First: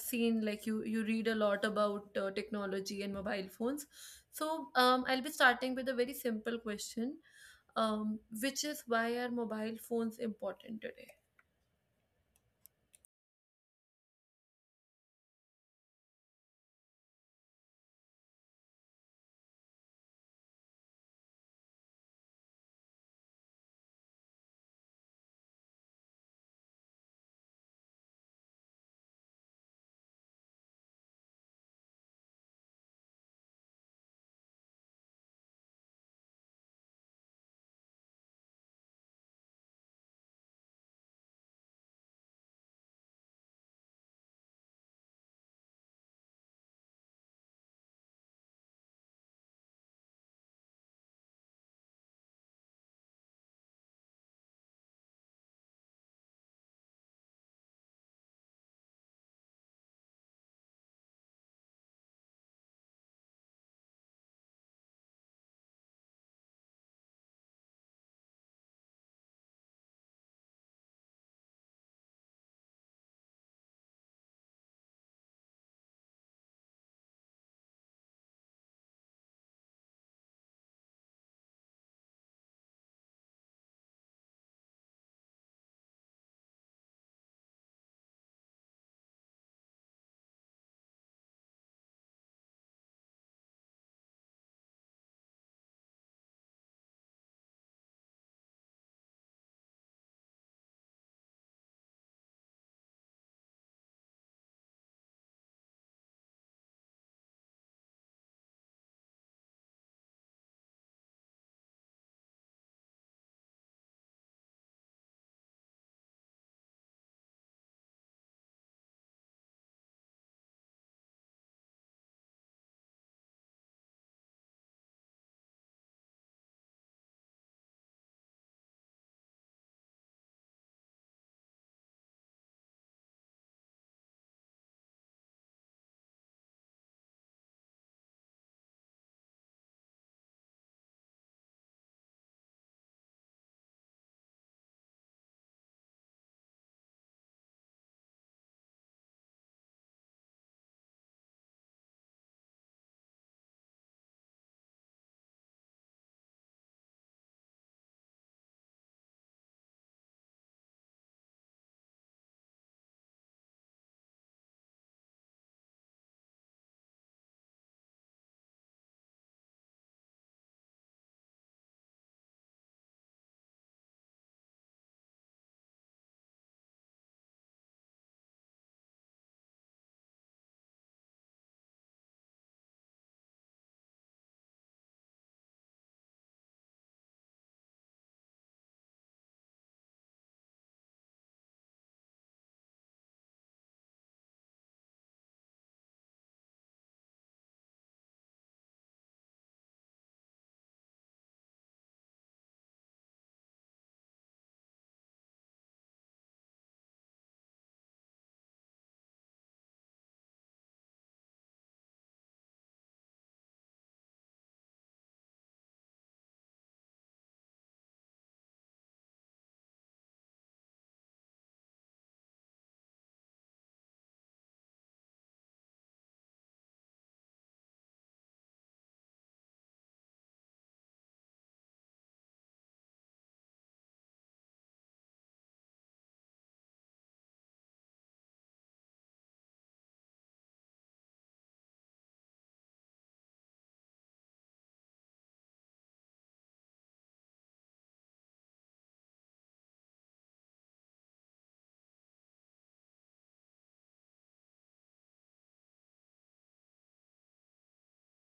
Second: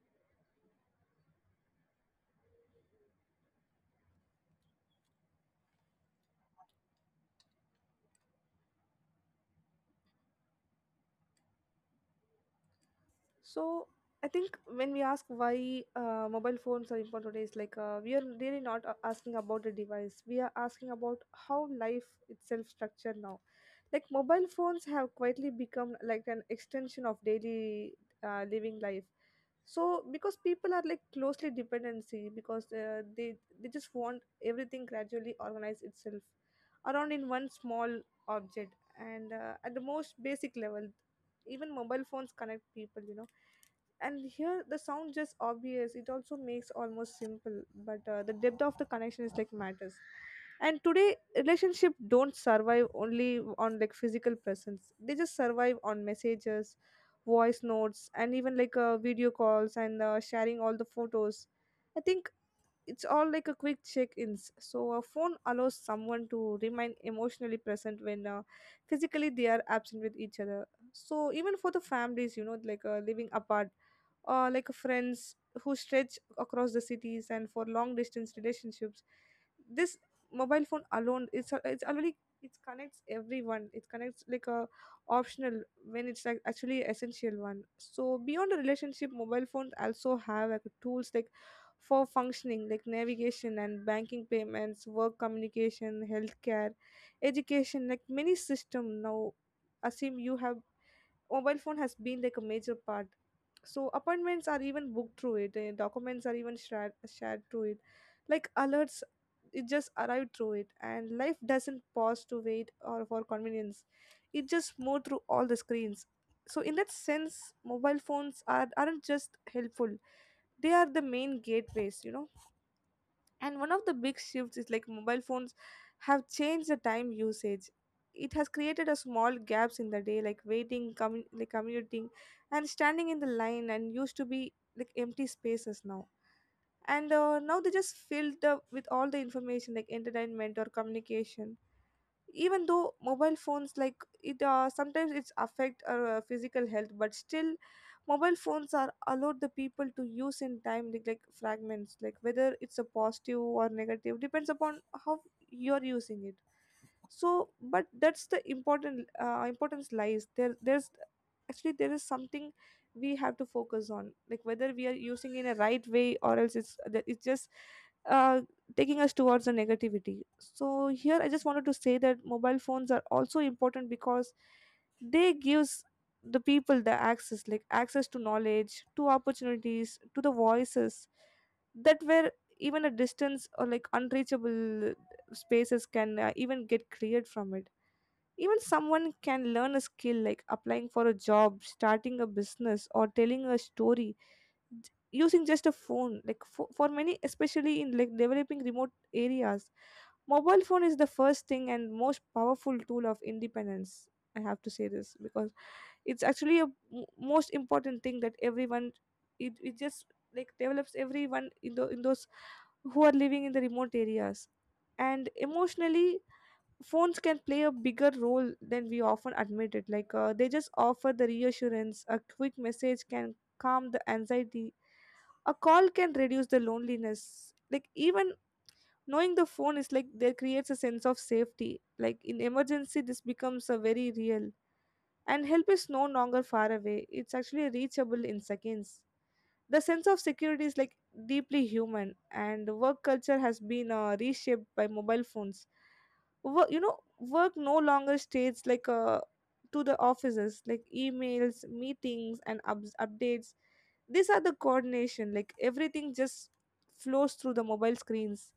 seen like you read a lot about technology and mobile phones. So I'll be starting with a very simple question, which is, why are mobile phones important today? So, I think when we ask why mobile phones are important today, it's like we are really not asking about the device. We are asking about how life itself structured now. Like mobile phones have quietly become like an extension of daily living life so because people are like closely dependency because they just want everything gradually organize itself around in one small object and at the most basic level even mobile phones connect people, you know, and here the sound just obvious it also makes almost simple but the depth of the connection is like matters. And today relationship don't survive only on like physical presence, they just survive on messages, voice notes, and even like video calls and sharing all the photos. I think it's all like a quick check-ins, so a phone allows someone to remain emotionally present when physically they are absent with each other. So even for the families, you know, like living apart or like friends who stretch across the cities and for long distance relationships, this mobile phone alone it's already, it connects everyone, it connects like a optional when it's like actually essential one. So beyond the relationship mobile phones also have like tools, like for functioning, like navigation and banking, payments, work communication, healthcare, education, like many system now assume you have mobile phone has been like a major part. So appointments are even booked through it, and documents are even shared through it, like alerts, it just arrived through it, and life doesn't pause to wait or for convenience, it just moved through all the screens. So in that sense mobile phones are aren't just helpful, they are the main gateways, you know. And one of the big shifts is like mobile phones have changed the time usage. It has created a small gaps in the day, like waiting, like commuting, and standing in the line, and used to be like empty spaces now. And now they just filled up with all the information, like entertainment or communication. Even though mobile phones like it sometimes it's affect our physical health, but still mobile phones are allowed the people to use in time like fragments, like whether it's a positive or negative depends upon how you're using it. So but that's the important importance lies there, there's actually there is something we have to focus on, like whether we are using in a right way or else it's that it's just uh, taking us towards the negativity. So here I just wanted to say that mobile phones are also important because they gives the people the access, like access to knowledge, to opportunities, to the voices that were even a distance or like unreachable. Spaces can even get cleared from it, even someone can learn a skill like applying for a job, starting a business, or telling a story, using just a phone, like for many especially in like developing remote areas mobile phone is the first thing and most powerful tool of independence. I have to say this because it's actually most important thing that everyone it just like develops everyone in, the, in those who are living in the remote areas. And emotionally phones can play a bigger role than we often admit it, like they just offer the reassurance, a quick message can calm the anxiety, a call can reduce the loneliness, like even knowing the phone is like there creates a sense of safety, like in emergency this becomes a very real and help is no longer far away, it's actually reachable in seconds. The sense of security is like deeply human, and work culture has been reshaped by mobile phones. Work, you know, work no longer stays like to the offices, like emails, meetings, and updates, these are the coordination, like everything just flows through the mobile screens.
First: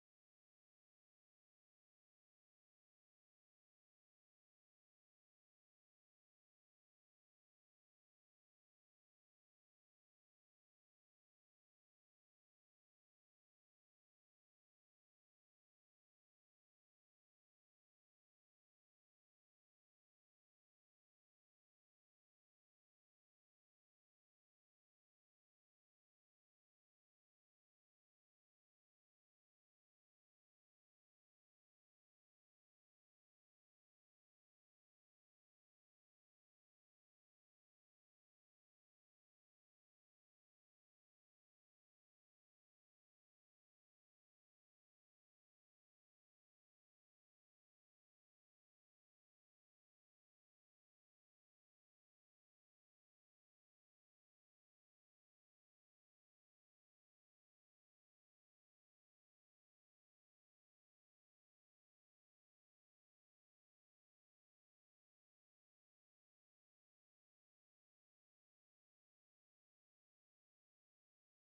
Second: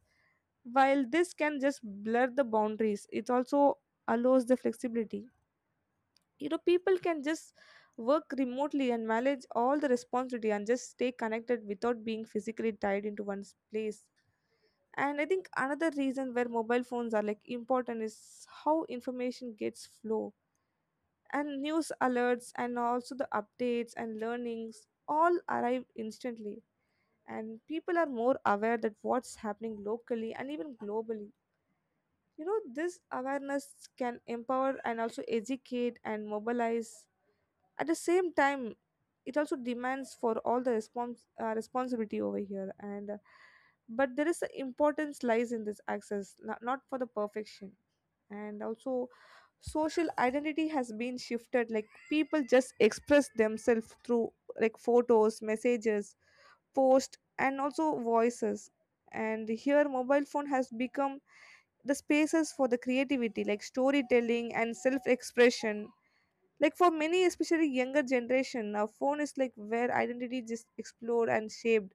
While this can just blur the boundaries, it also allows the flexibility, you know, people can just work remotely and manage all the responsibility and just stay connected without being physically tied into one's place. And I think another reason where mobile phones are like important is how information gets flow, and news alerts and also the updates and learnings all arrive instantly, and people are more aware that what's happening locally and even globally. You know this awareness can empower and also educate and mobilize. At the same time, it also demands for all the responsibility over here, and but there is a importance lies in this access, not for the perfection. And also social identity has been shifted, like people just express themselves through like photos, messages, post, and also voices, and here mobile phone has become the spaces for the creativity, like storytelling and self expression, like for many, especially younger generation, now phone is like where identity just explored and shaped.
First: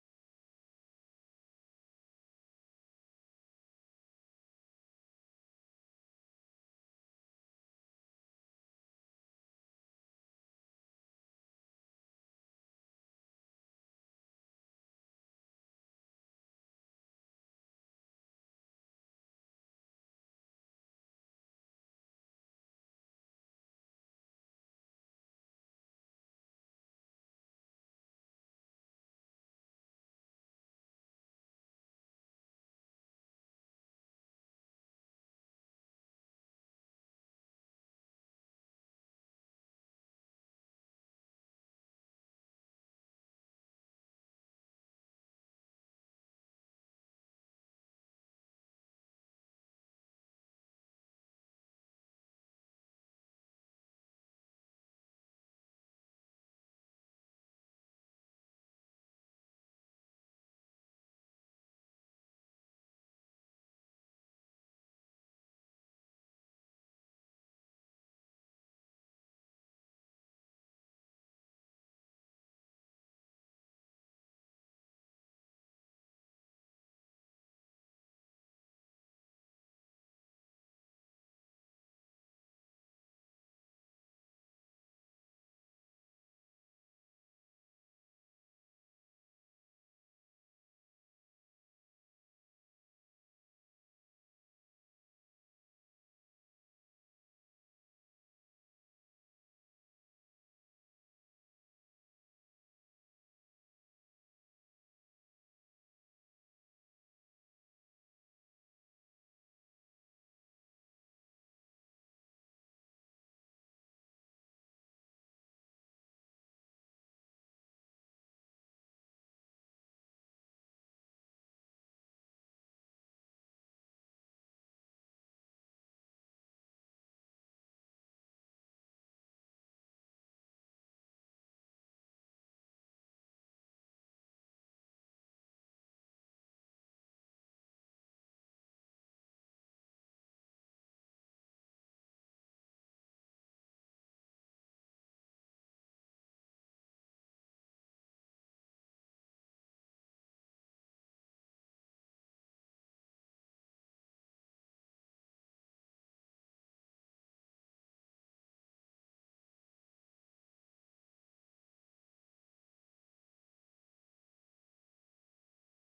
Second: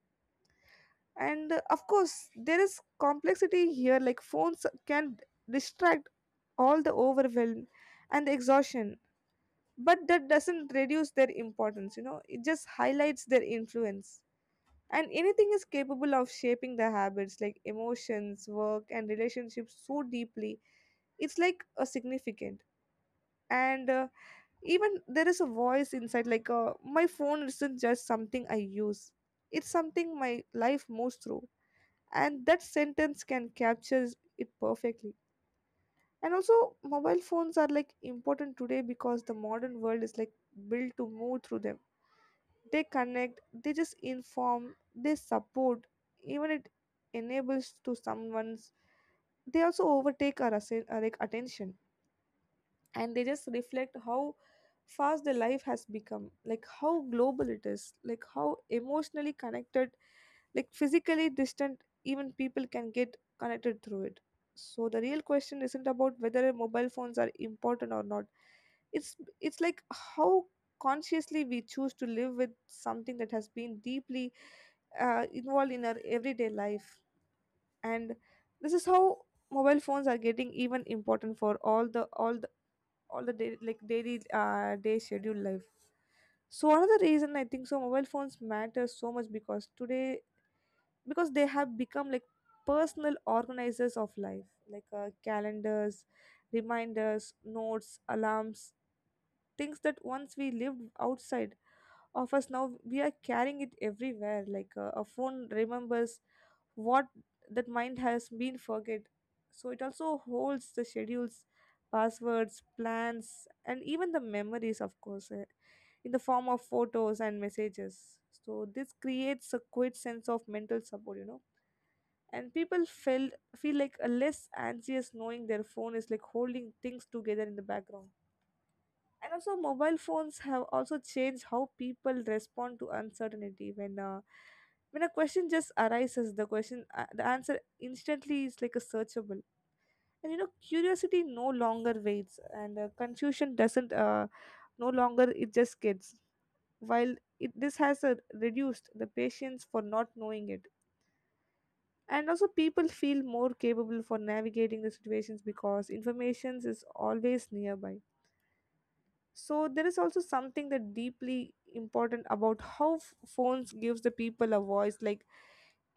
And of course, there is complexity here. Like phones can distract, all the overwhelm and the exhaustion, but that doesn't reduce their importance. You know, it just highlights their influence. And anything is capable of shaping the habits, like emotions, work, and relationships so deeply it's like a significant. And even there is a voice inside, like my phone isn't just something I use, it's something my life moves through, and that sentence can capture it perfectly. And also mobile phones are like important today because the modern world is like built to move through them. They connect, they just inform, they support, even it enables to someone's, they also overtake our, our like attention. And they just reflect how fast the life has become, like how global it is, like how emotionally connected, like physically distant even people can get connected through it. So the real question isn't about whether mobile phones are important or not, it's like how consciously we choose to live with something that has been deeply involved in our everyday life. And this is how mobile phones are getting even important for all the day, like daily day schedule life. So another reason I think so mobile phones matter so much because today, because they have become like personal organizers of life, like calendars, reminders, notes, alarms, things that once we lived outside of us now we are carrying it everywhere. Like a phone remembers what that mind has been forget, so it also holds the schedules, passwords, plans, and even the memories, of course in the form of photos and messages. So this creates a quick sense of mental support, you know, and people feel like a less anxious knowing their phone is like holding things together in the background. And also mobile phones have also changed how people respond to uncertainty when a question just arises, the question the answer instantly is like a searchable. And you know curiosity no longer waits, and confusion doesn't no longer it just gets, while it, this has reduced the patience for not knowing it. And also people feel more capable for navigating the situations because information is always nearby. So there is also something that deeply important about how phones gives the people a voice, like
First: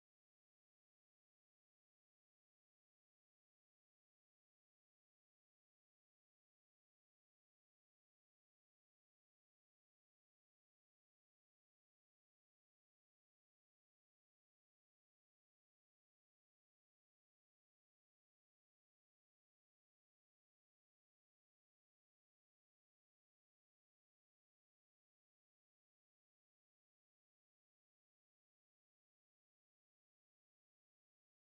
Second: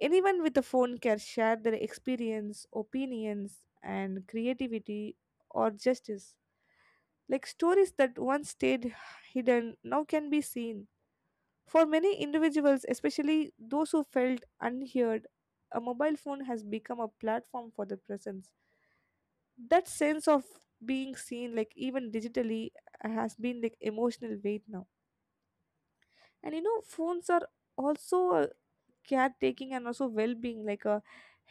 anyone with a phone can share their experience, opinions, and creativity, or justice, like stories that once stayed hidden now can be seen. For many individuals, especially those who felt unheard, a mobile phone has become a platform for the presence. That sense of being seen, like even digitally, has been like emotional weight now. And you know phones are also caretaking and also well-being, like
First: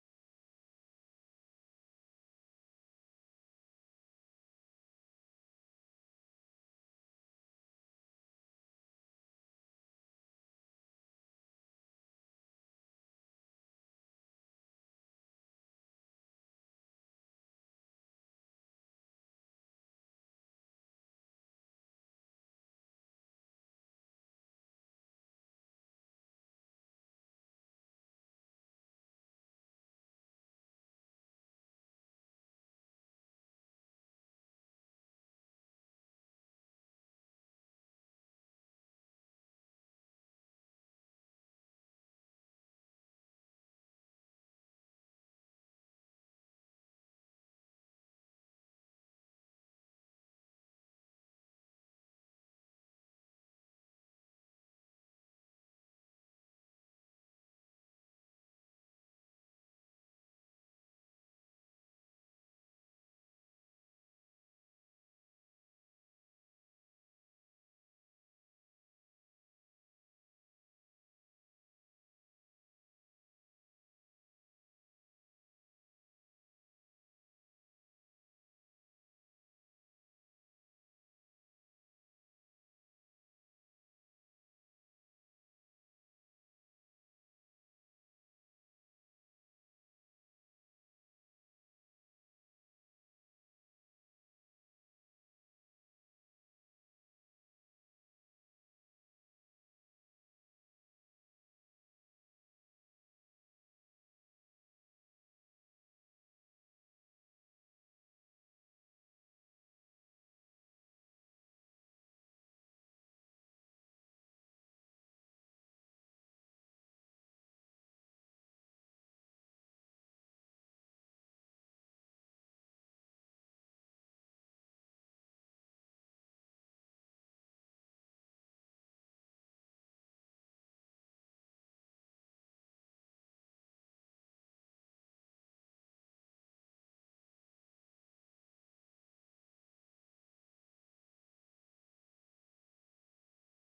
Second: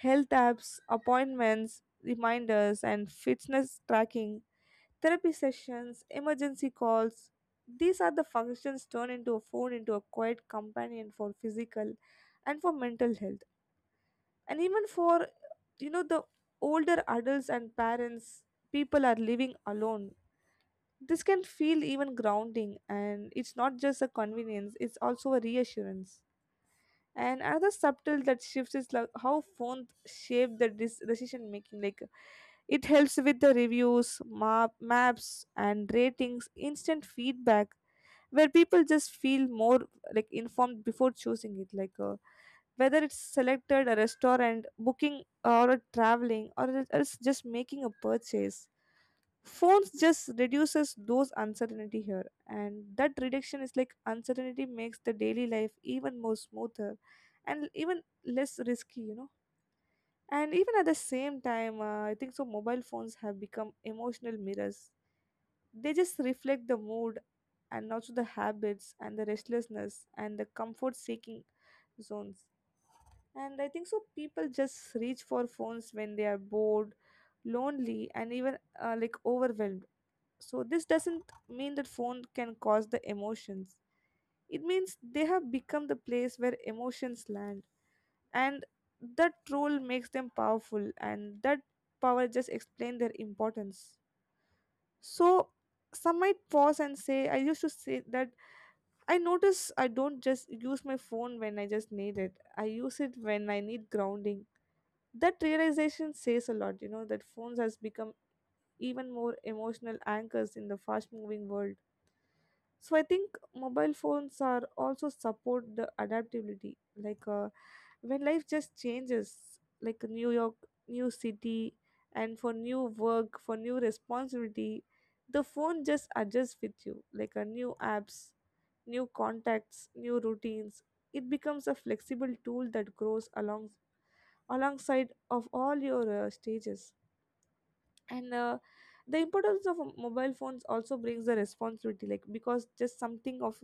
health apps, appointments, reminders, and fitness tracking, therapy sessions, emergency calls, these are the functions turned into a phone into a quiet companion for physical and for mental health. And even for, you know, the older adults and parents, people are living alone, this can feel even grounding, and it's not just a convenience, it's also a reassurance. And another subtle that shifts is like how phones shape the decision making, like it helps with the reviews, maps, and ratings, instant feedback, where people just feel more like informed before choosing it, like whether it's selected a restaurant booking or traveling or it's just making a purchase. Phones just reduces those uncertainty here, and that reduction is like uncertainty makes the daily life even more smoother and even less risky, you know. And even at the same time I think so mobile phones have become emotional mirrors, they just reflect the mood and Also the habits and the restlessness and the comfort seeking zones. And I think so people just reach for phones when they are bored, lonely, and even like overwhelmed. So this doesn't mean that phone can cause the emotions. It means they have become the place where emotions land. And that role makes them powerful, and that power just explain their importance. So some might pause and say, I used to say that I notice I don't just use my phone when I just need it. I use it when I need grounding. That realization says a lot, you know, that phones has become even more emotional anchors in the fast moving world. So I think mobile phones are also support the adaptability, like when life just changes, like New York, new city, and for new work, for new responsibility. The phone just adjusts with you like a new apps, new contacts, new routines. It becomes a flexible tool that grows along alongside of all your stages. And The importance of a mobile phones also brings the responsibility, like because just something of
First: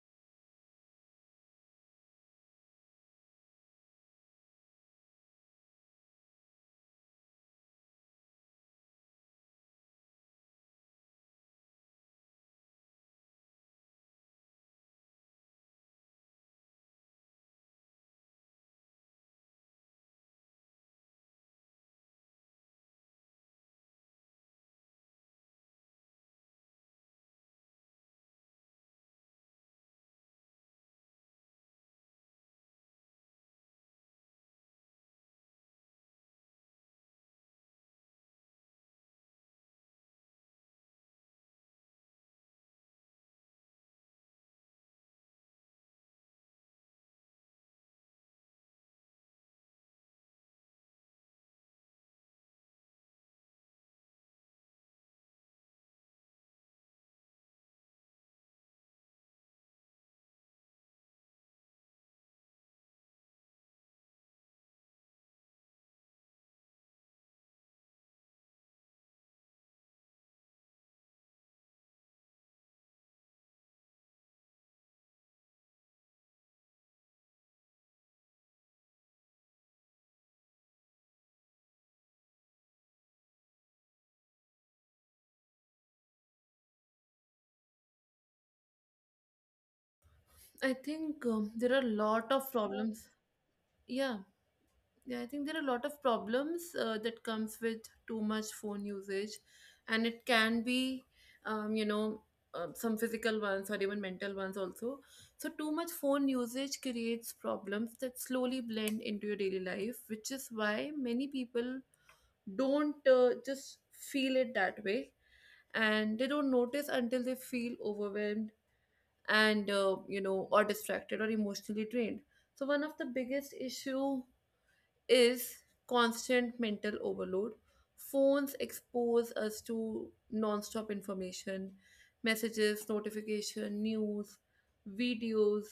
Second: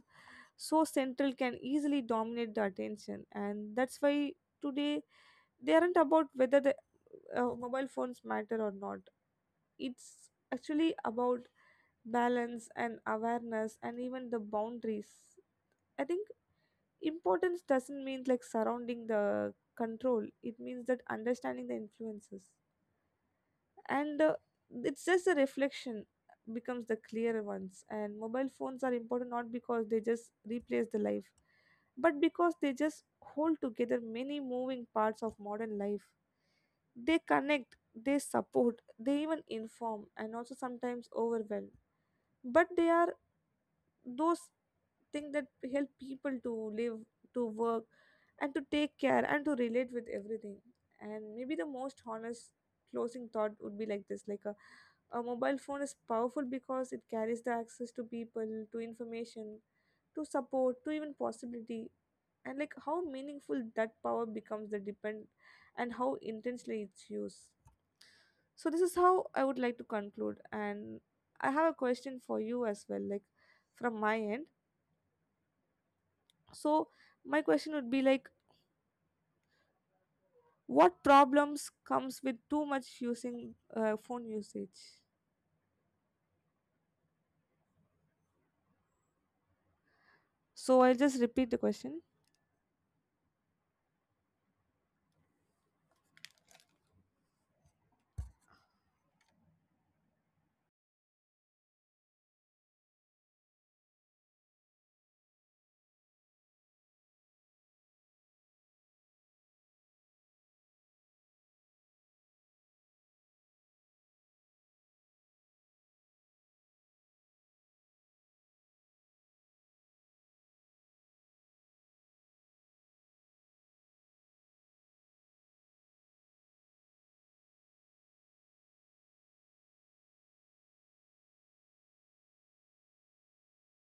so central can easily dominate the attention, and that's why today they aren't about whether the mobile phones matter or not. It's actually about balance and awareness and even the boundaries. I think importance doesn't mean like surrounding the control, it means that understanding the influences. And It's just the reflection becomes the clearer ones, and mobile phones are important not because they just replace the life, but because they just hold together many moving parts of modern life. They connect, they support, they even inform, and also sometimes overwhelm. But they are those thing that help people to live, to work, and to take care, and to relate with everything. And maybe the most honest closing thought would be like this, like a mobile phone is powerful because it carries the access to people, to information, to support, to even possibility. And like how meaningful that power becomes the depend and how intensely it's used. So this is how I would like to conclude, and I have a question for you as well, like from my end. So my question would be like, what problems comes with too much using phone usage? I think there are a lot of So I'll problems. just repeat the question. Yeah. Yeah, I think there are a lot of problems that comes with too much phone usage, and it can be, you know, some physical ones or even mental ones also. So too much phone usage creates problems that slowly blend into your daily life, which is why many people don't just feel it that way, and they don't notice until they feel overwhelmed and you know, or distracted or emotionally drained. So one of the biggest issue is constant mental overload. Phones expose us to non-stop information, messages, notification, news, videos,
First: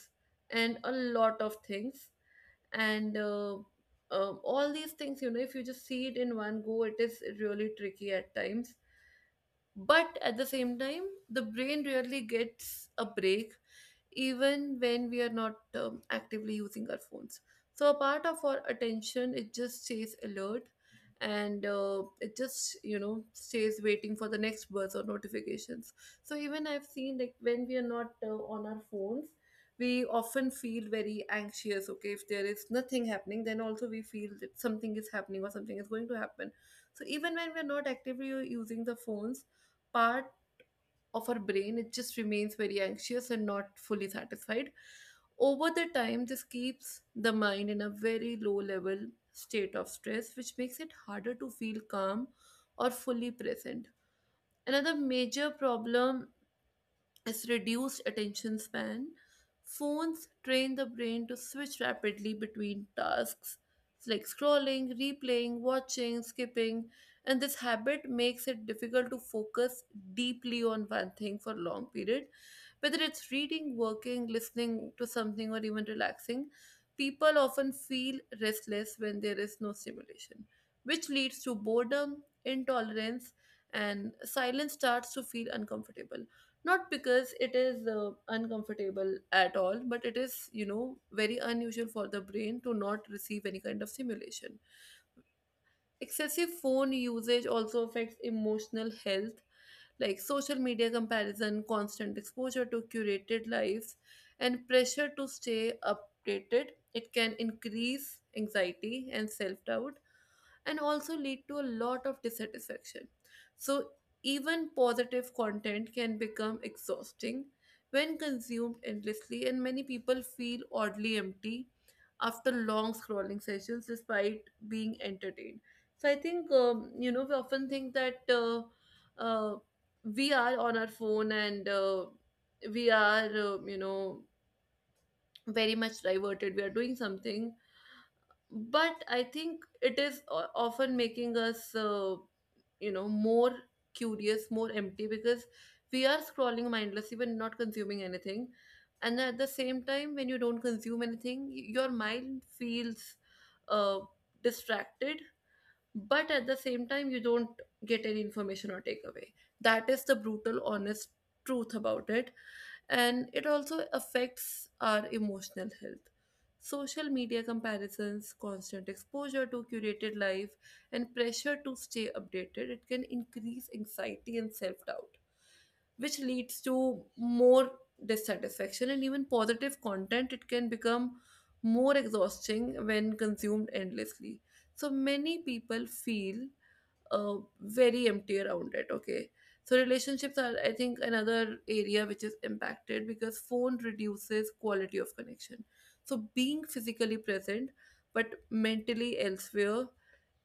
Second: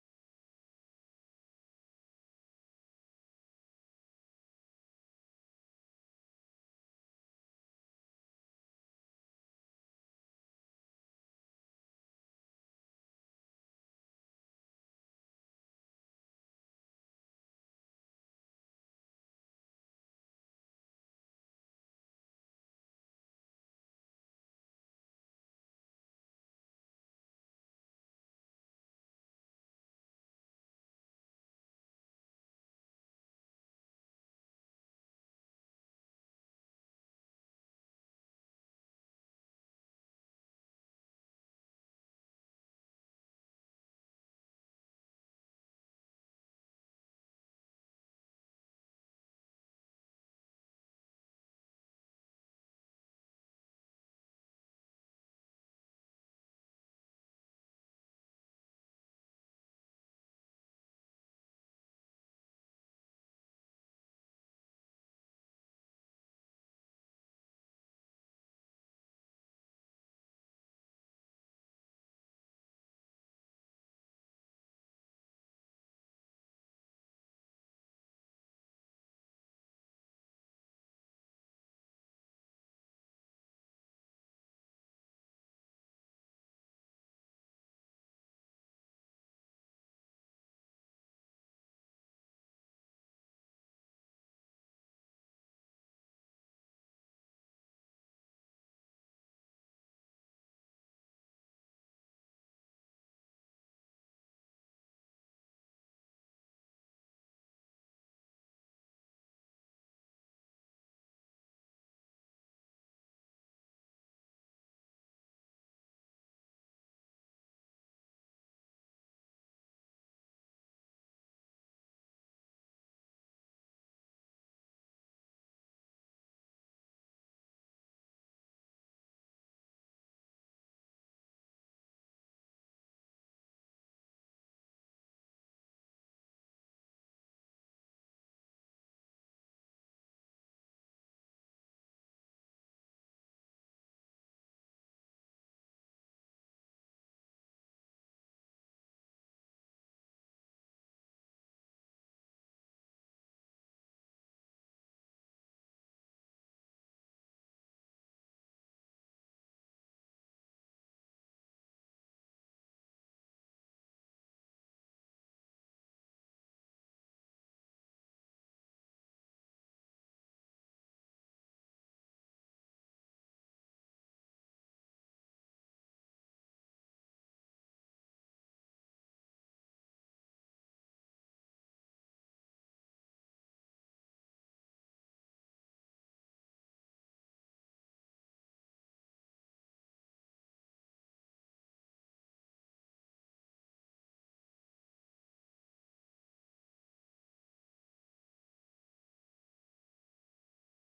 and a lot of things. And All these things, you know, if you just see it in one go, it is really tricky at times, but at the same time the brain really gets a break even when we are not actively using our phones. So a part of our attention, it just stays alert and it just, you know, stays waiting for the next buzz or notifications. So even I've seen, like when we are not on our phones, we often feel very anxious. Okay, if there is nothing happening then also we feel that something is happening or something is going to happen. So even when we're not actively using the phones, part of our brain, it just remains very anxious and not fully satisfied. Over the time this keeps the mind in a very low level state of stress, which makes it harder to feel calm or fully present. Another major problem is reduced attention span. Phones train the brain to switch rapidly between tasks. It's like scrolling, replaying, watching, skipping, and this habit makes it difficult to focus deeply on one thing for long period. Whether it's reading, working, listening to something, or even relaxing, people often feel restless when there is no stimulation, which leads to boredom, intolerance, and silence starts to feel uncomfortable. Not because it is uncomfortable at all, but it is, you know, very unusual for the brain to not receive any kind of stimulation. Excessive phone usage also affects emotional health, like social media comparison, constant exposure to curated lives, and pressure to stay updated. It can increase anxiety and self doubt and also lead to a lot of dissatisfaction. So, even positive content can become exhausting when consumed endlessly, and many people feel oddly empty after long scrolling sessions despite being entertained. So, I think, you know, we often think that uh, we are on our phone, and we are, you know, very much diverted, we are doing something, but I think it is often making us you know, more curious, more empty, because we are scrolling mindlessly when not consuming anything. And at the same time, when you don't consume anything, your mind feels uh, distracted, but at the same time you don't get any information or takeaway. That is the brutal honest truth about it. And it also affects our emotional health. Social media comparisons, constant exposure to curated life, and pressure to stay updated, it can increase anxiety and self doubt, which leads to more dissatisfaction, and even positive content, it can become more exhausting when consumed endlessly. So many people feel uh, very empty around it. Okay, so relationships are, I think, another area which is impacted, because phone reduces quality of connection. So being physically present but mentally elsewhere,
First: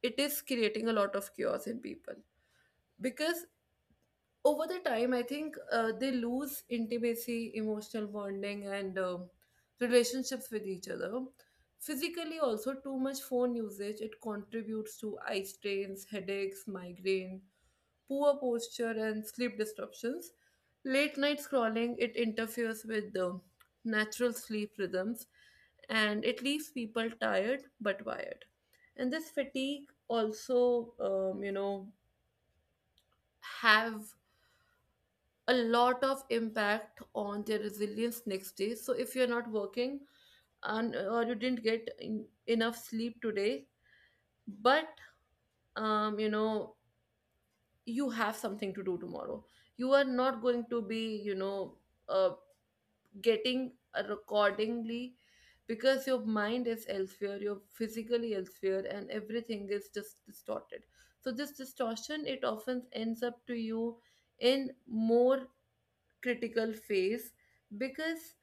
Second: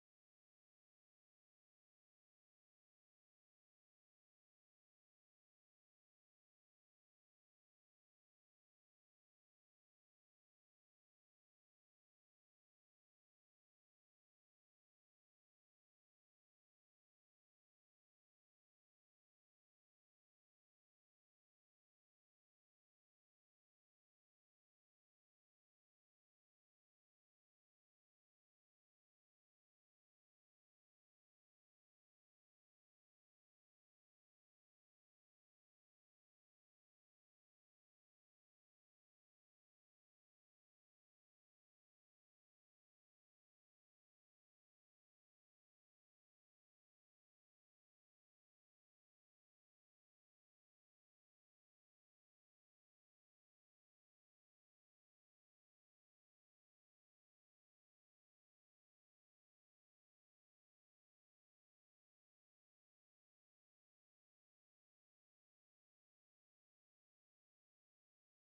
it is creating a lot of chaos in people, because over the time, I think they lose intimacy, emotional bonding, and relationships with each other. Physically also, too much phone usage, it contributes to eye strains, headaches, migraine, poor posture, and sleep disruptions. Late night scrolling, it interferes with the natural sleep rhythms, and it leaves people tired but wired. And this fatigue also, you know, have a lot of impact on their resilience next day. So if you're not working and or you didn't get enough sleep today, but you know, you have something to do tomorrow, you are not going to be, you know, uh, getting accordingly, because your mind is elsewhere, you're physically elsewhere, and everything is just distorted. So this distortion, it often ends up to you in more critical phase, because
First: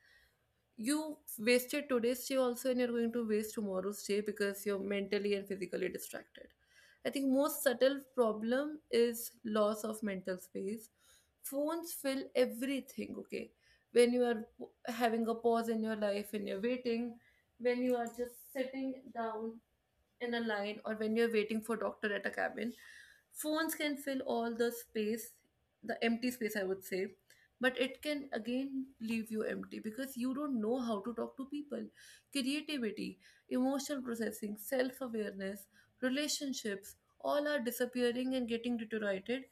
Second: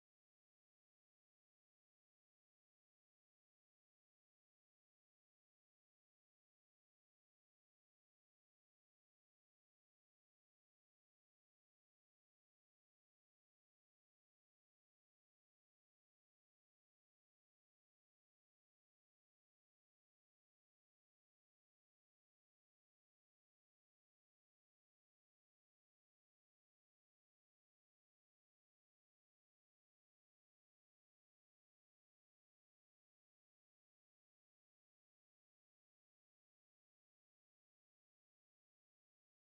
you wasted today's day also, and you're going to waste tomorrow's day because you're mentally and physically distracted. I think most subtle problem is loss of mental space. Phones fill everything. Okay, when you are having a pause in your life, when you're waiting, when you are just sitting down in a line, or when you're waiting for doctor at a cabin, phones can fill all the space, the empty space, I would say. But it can again leave you empty, because you don't know how to talk to people. Creativity, emotional processing, self-awareness, relationships, all are disappearing and getting deteriorated.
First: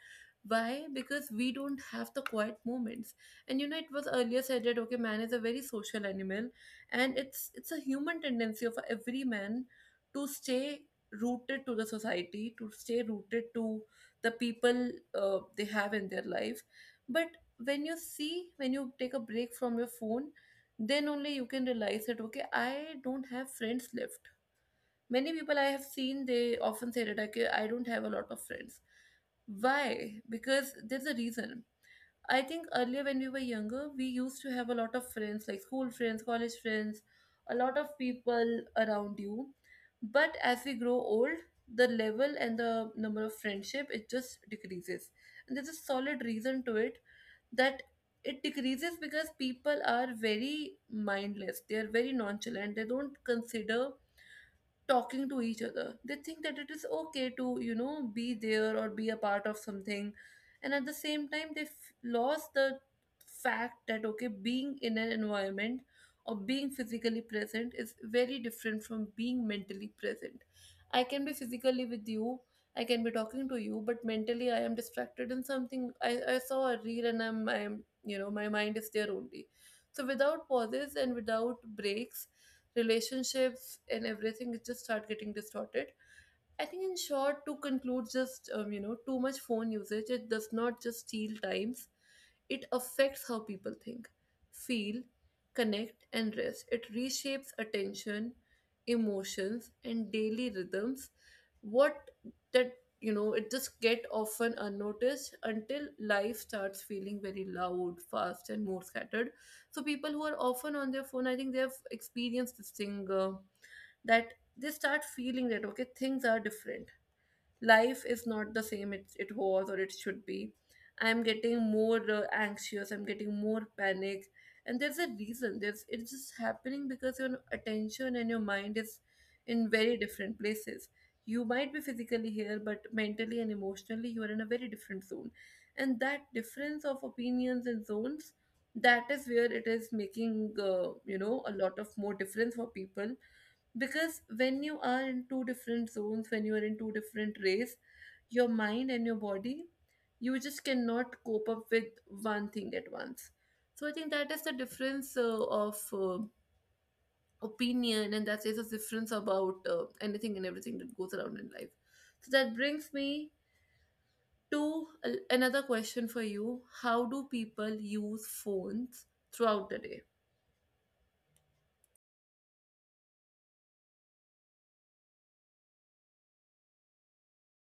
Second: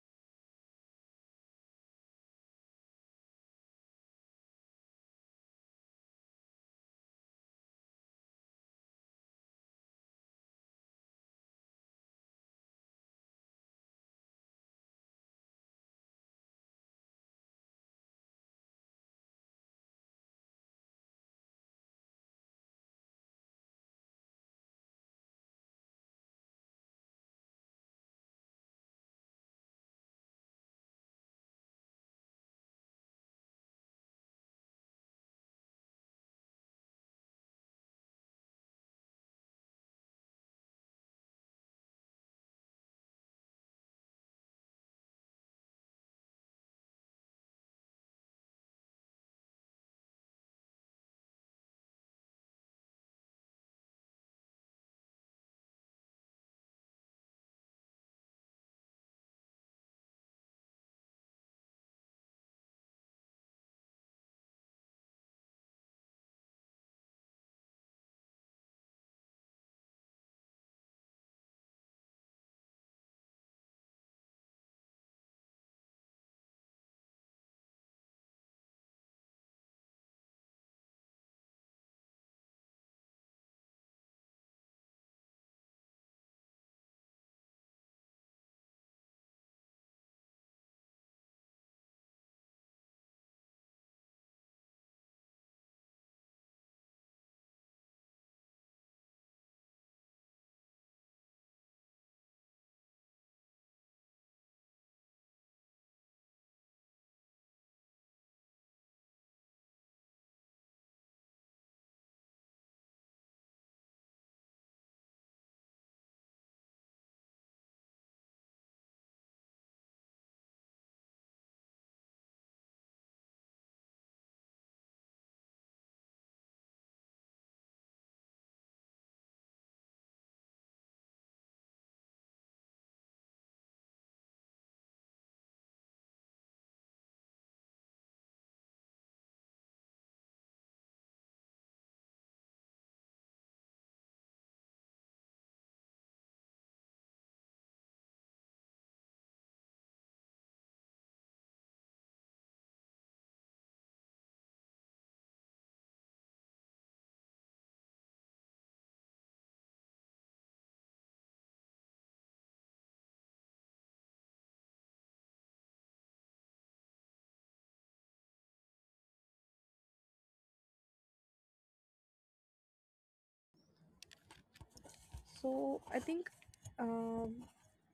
Why? Because we don't have the quiet moments. And you know, it was earlier said that, okay, man is a very social animal, and it's a human tendency of every man to stay rooted to the society, to stay rooted to the people they have in their life. But when you see, when you take a break from your phone, then only you can realize that, okay, I don't have friends left. Many people I have seen, they often say that, okay, I don't have a lot of friends. Why? Because there's a reason. I think earlier when we were younger, we used to have a lot of friends, like school friends, college friends, a lot of people around you. But as we grow old, the level and the number of friendship, it just decreases. And there's a solid reason to it, that it decreases because people are very mindless. They are very nonchalant. They don't consider talking to each other. They think that it is okay to, you know, be there or be a part of something. And at the same time, they lost the fact that, okay, being in an environment or being physically present is very different from being mentally present. I can be physically with you, I can be talking to you, but mentally I am distracted in something. I saw a reel, and you know, my mind is there only. So without pauses and without breaks, relationships and everything just start getting distorted. I think, in short, to conclude, just you know, too much phone usage, it does not just steal times; it affects how people think, feel, connect, and rest. It reshapes attention, emotions, and daily rhythms. What that, you know, it just get often unnoticed until life starts feeling very loud, fast, and more scattered. So people who are often on their phone, I think they have experienced this thing. That they start feeling that, okay, things are different, life is not the same, it was, or it should be. I'm getting more anxious, I'm getting more panic. And there's a reason, there's it's just happening because your attention and your mind is in very different places. You might be physically here, but mentally and emotionally you are in a very different zone. And that difference of opinions and zones, that is where it is making you know, a lot of more difference for people. Because when you are in two different zones, when you are in two different race, your mind and your body, you just cannot cope up with one thing at once. So I think that is the difference of opinion, and that is the difference about anything and everything that goes around in life. So that brings me to another question for you: how do people use phones throughout the day? So I think, um,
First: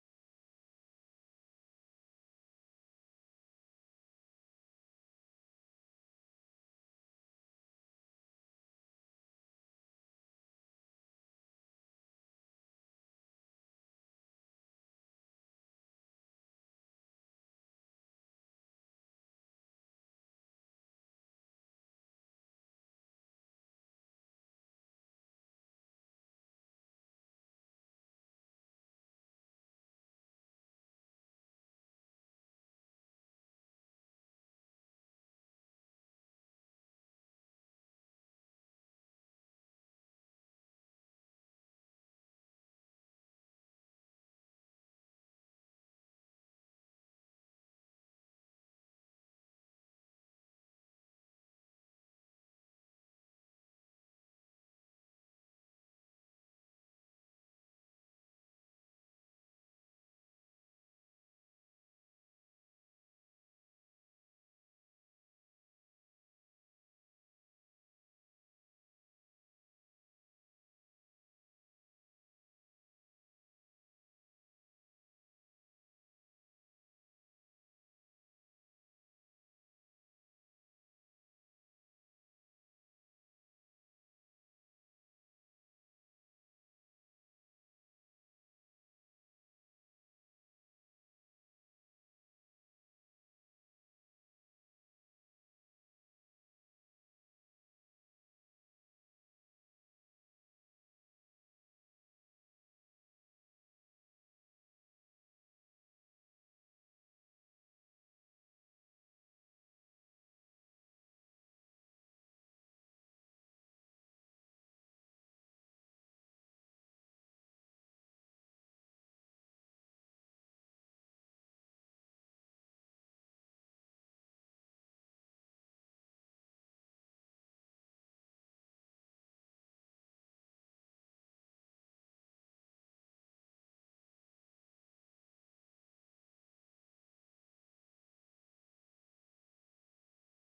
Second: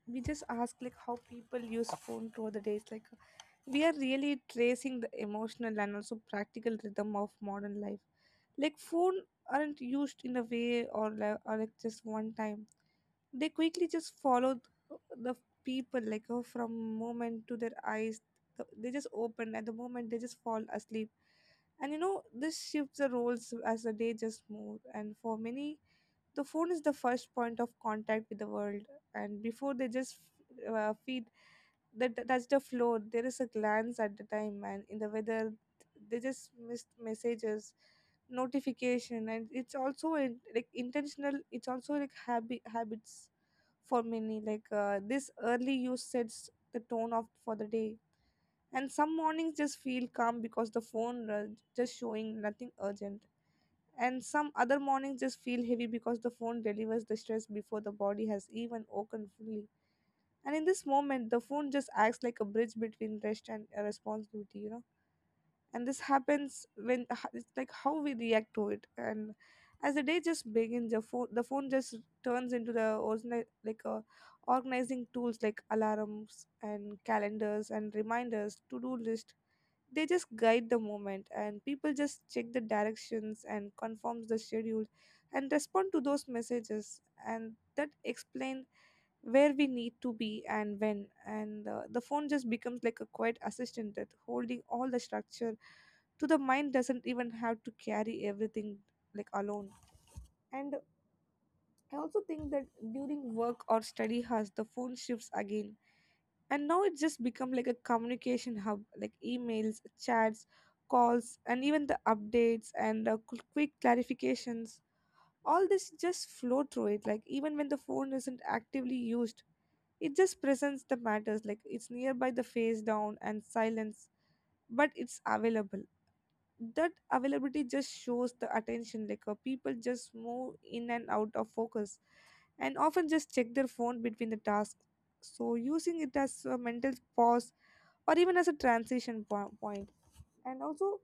we just ask like how people use phone through the days, like we are really tracing the emotional and also practical rhythm of modern life. Like phone aren't used in a way or like just one time. They quickly just follow uh, the people like, oh, from moment to their eyes they just open at the moment they just fall asleep. And you know this shifts the roles as the day just move, and for many the phone is the first point of contact with the world. And before they just feed that touch the floor, there is a glance at the time and in the weather. They just missed messages, notification, and it's also in, like intentional, it's also like habits. For many, like this early use sets the tone of for the day. And some mornings just feel calm because the phone just showing nothing urgent, and some other mornings just feel heavy because the phone delivers the stress before the body has even woken fully. And in this moment, the phone just acts like a bridge between rest and responsibility, you know. And this happens when it's like how we react to it. And as the day just begins, the phone just turns into the organi- like organizing tools, like alarms and calendars and reminders to do list. They just guide the moment, and people just check the directions and confirms the schedule and respond to those messages, and that explain where we need to be and when. And the phone just becomes like a quiet assistant that holding all the structure, so the mind doesn't even have to carry everything like alone. And I also think that during work or study has the phone shifts again, and now it's just become like a communication hub, like emails, chats, calls, and even the updates, and quick clarifications. All this just flow through it. Like even when the phone isn't actively used, it just presents the matters, like it's nearby, the face down and silence, but it's available. That availability just shows the attention. Like people just move in and out of focus and often just check their phone between the tasks, so using it as a mental pause or even as a point. And also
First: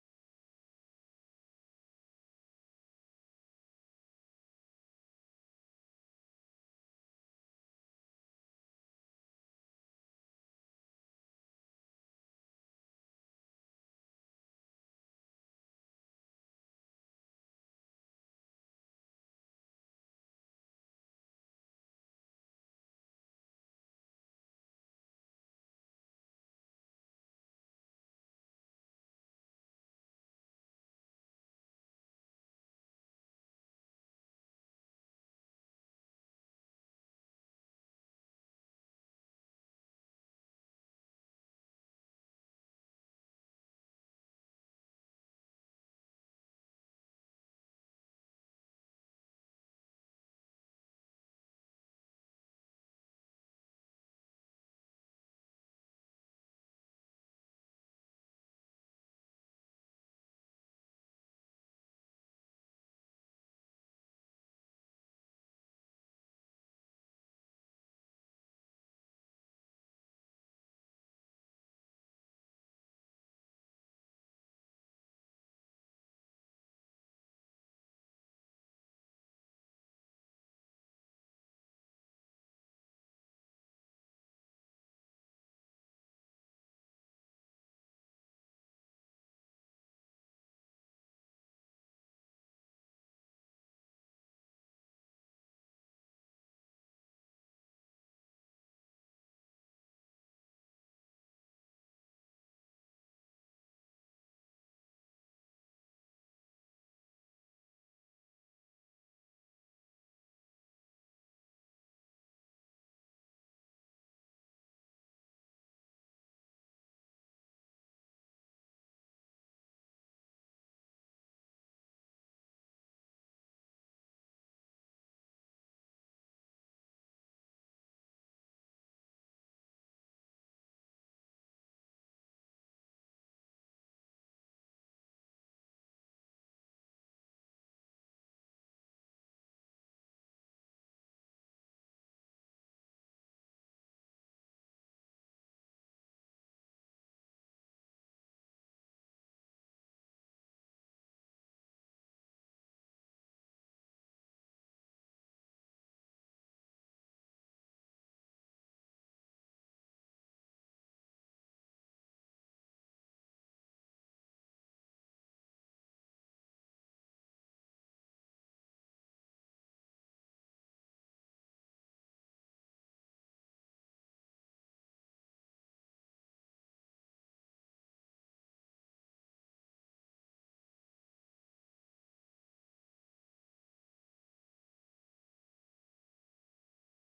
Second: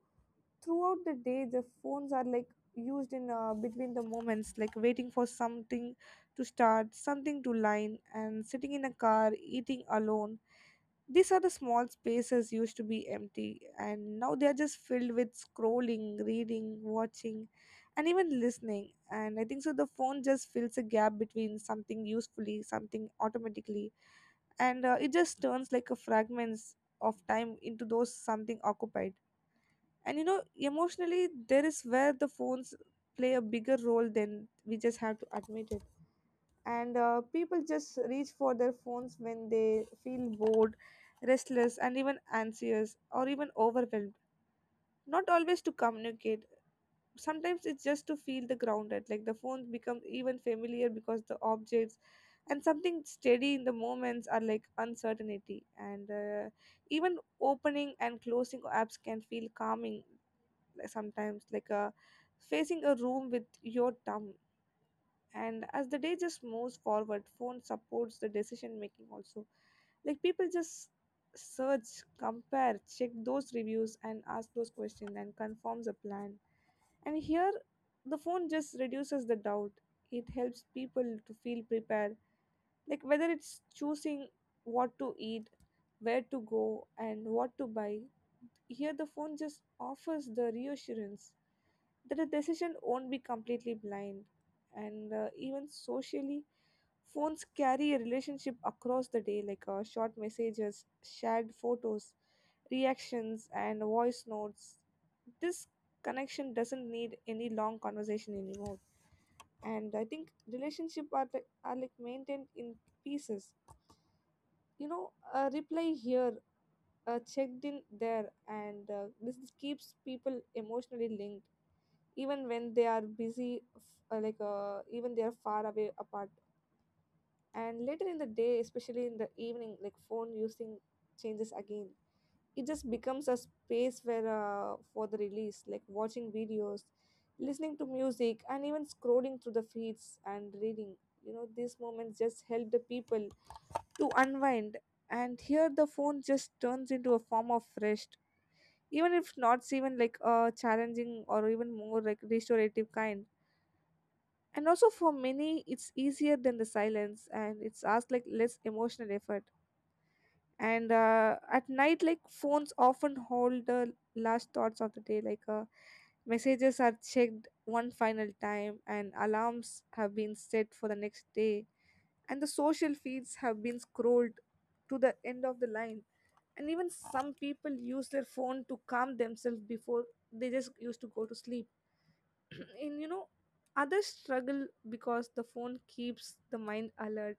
throughout the day, the phones are like used in between the moments, like waiting for something to start, something to line, and sitting in a car, eating alone. These are the small spaces used to be empty, and now they are just filled with scrolling, reading, watching, and even listening. And I think so, the phone just fills a gap between something usefully, something automatically, and it just turns like a fragments of time into those something occupied. And you know, emotionally, there is where the phones play a bigger role than we just have to admit it. And people just reach for their phones when they feel bored, restless, and even anxious or even overwhelmed. Not always to communicate, sometimes it's just to feel the grounded. Like the phones become even familiar because the objects and something steady in the moments are like uncertainty. And even opening and closing apps can feel calming, like sometimes like facing a room with your thumb. And as the day just moves forward, phone supports the decision making also. Like people just search, compare, check those reviews, and ask those questions, and confirms a plan. And here the phone just reduces the doubt, it helps people to feel prepared, like whether it's choosing what to eat, where to go, and what to buy. Here the phone just offers the reassurance that the decision won't be completely blind. And even socially, phones carry a relationship across the day, like short messages, shared photos, reactions, and voice notes. This connection doesn't need any long conversation anymore. And I think relationship are like maintained in pieces. You know, a reply here, a checked in there, and this keeps people emotionally linked even when they are busy f- like even they are far away apart. And later in the day, especially in the evening, like phone using changes again, it just becomes a space where for the release, like watching videos, listening to music, and even scrolling through the feeds and reading. You know, these moments just help the people to unwind, and here the phone just turns into a form of rest, even if not even like a challenging or even more like restorative kind. And also for many, it's easier than the silence and it's asked like less emotional effort. And at night, like phones often hold the last thoughts of the day, like messages are checked one final time, and alarms have been set for the next day, and the social feeds have been scrolled to the end of the line. And even some people use their phone to calm themselves before they just used to go to sleep. And you know, others struggle because the phone keeps the mind alert.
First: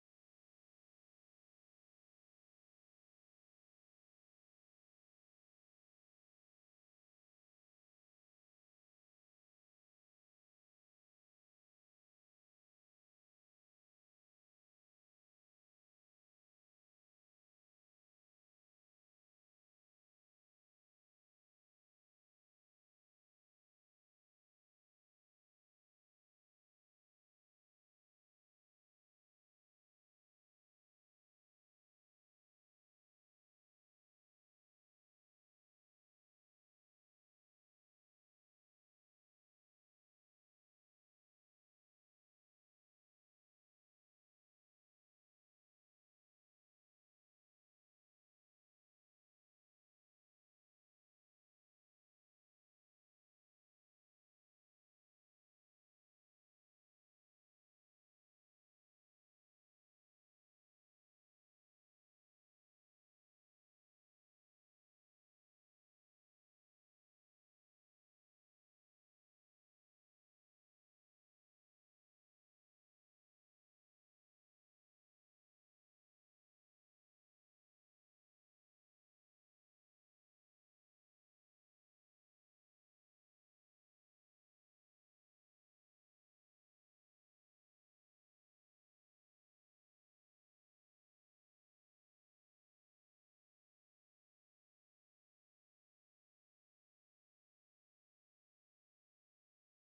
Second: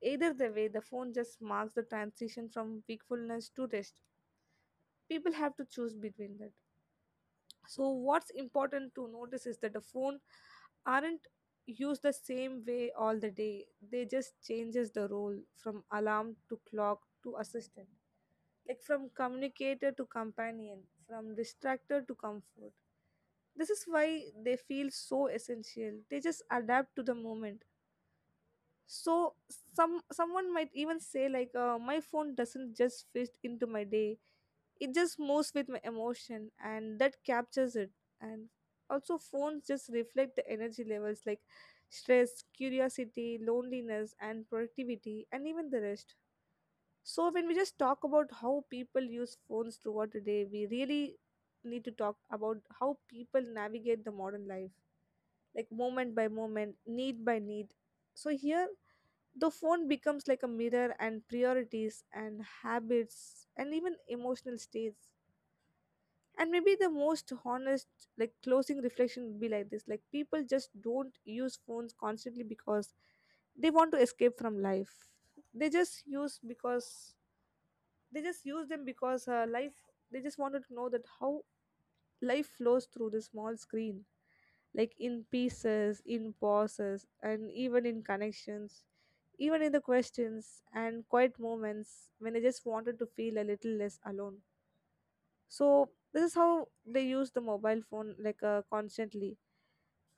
Either the way, the phone just marks the transition from wakefulness to rest. People have to choose between that. So what's important to notice is that the phone aren't used the same way all the day. They just changes the role from alarm to clock to assistant, like from communicator to companion, from distractor to comfort. This is why they feel so essential, they just adapt to the moment. So someone might even say, like my phone doesn't just fit into my day, it just moves with my emotion, and that captures it. And also phones just reflect the energy levels, like stress, curiosity, loneliness, and productivity, and even the rest. So when we just talk about how people use phones throughout the day, we really need to talk about how people navigate the modern life, like moment by moment, need by need. So here the phone becomes like a mirror and priorities and habits and even emotional states. And maybe the most honest like closing reflection would be like this, like people just don't use phones constantly because they want to escape from life. They just use because they just use them because life, they just wanted to know that how life flows through the small screen, like in pieces, in pauses, and even in connections, even in the questions and quiet moments when I just wanted to feel a little less alone. So, this is how they use the mobile phone like constantly,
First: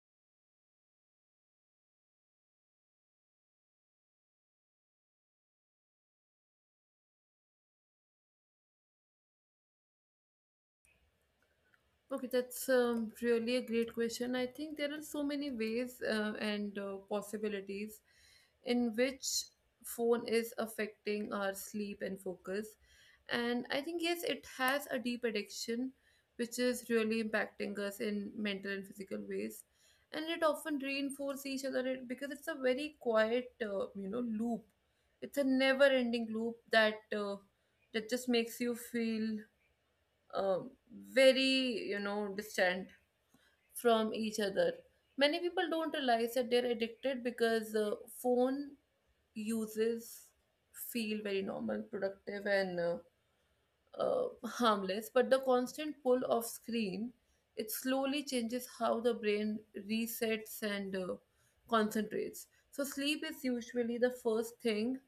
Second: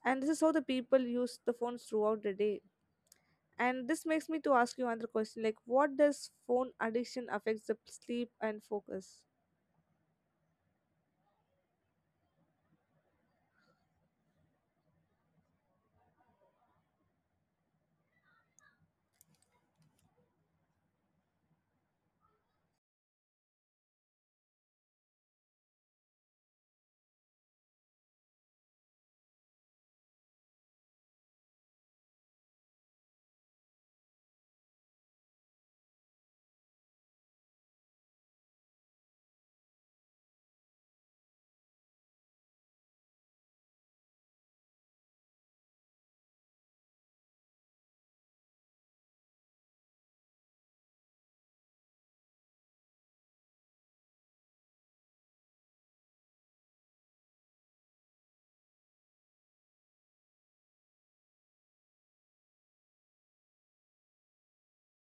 and this is how the people use the phones throughout the day. And this makes me to ask you another question like, what does phone addiction affects the sleep and focus? Okay, that's really a great question. I think there are so many ways and possibilities in which phone is affecting our sleep and focus. And I think, yes, it has a deep addiction, which is really impacting us in mental and physical ways. And it often reinforces each other because it's a very quiet, you know, loop. It's a never-ending loop that that just makes you feel um, very, you know, distant from each other. Many people don't realize that they're addicted because phone uses feel very normal, productive, and harmless, but the constant pull of screen, it slowly changes how the brain resets and concentrates. So sleep is usually the first thing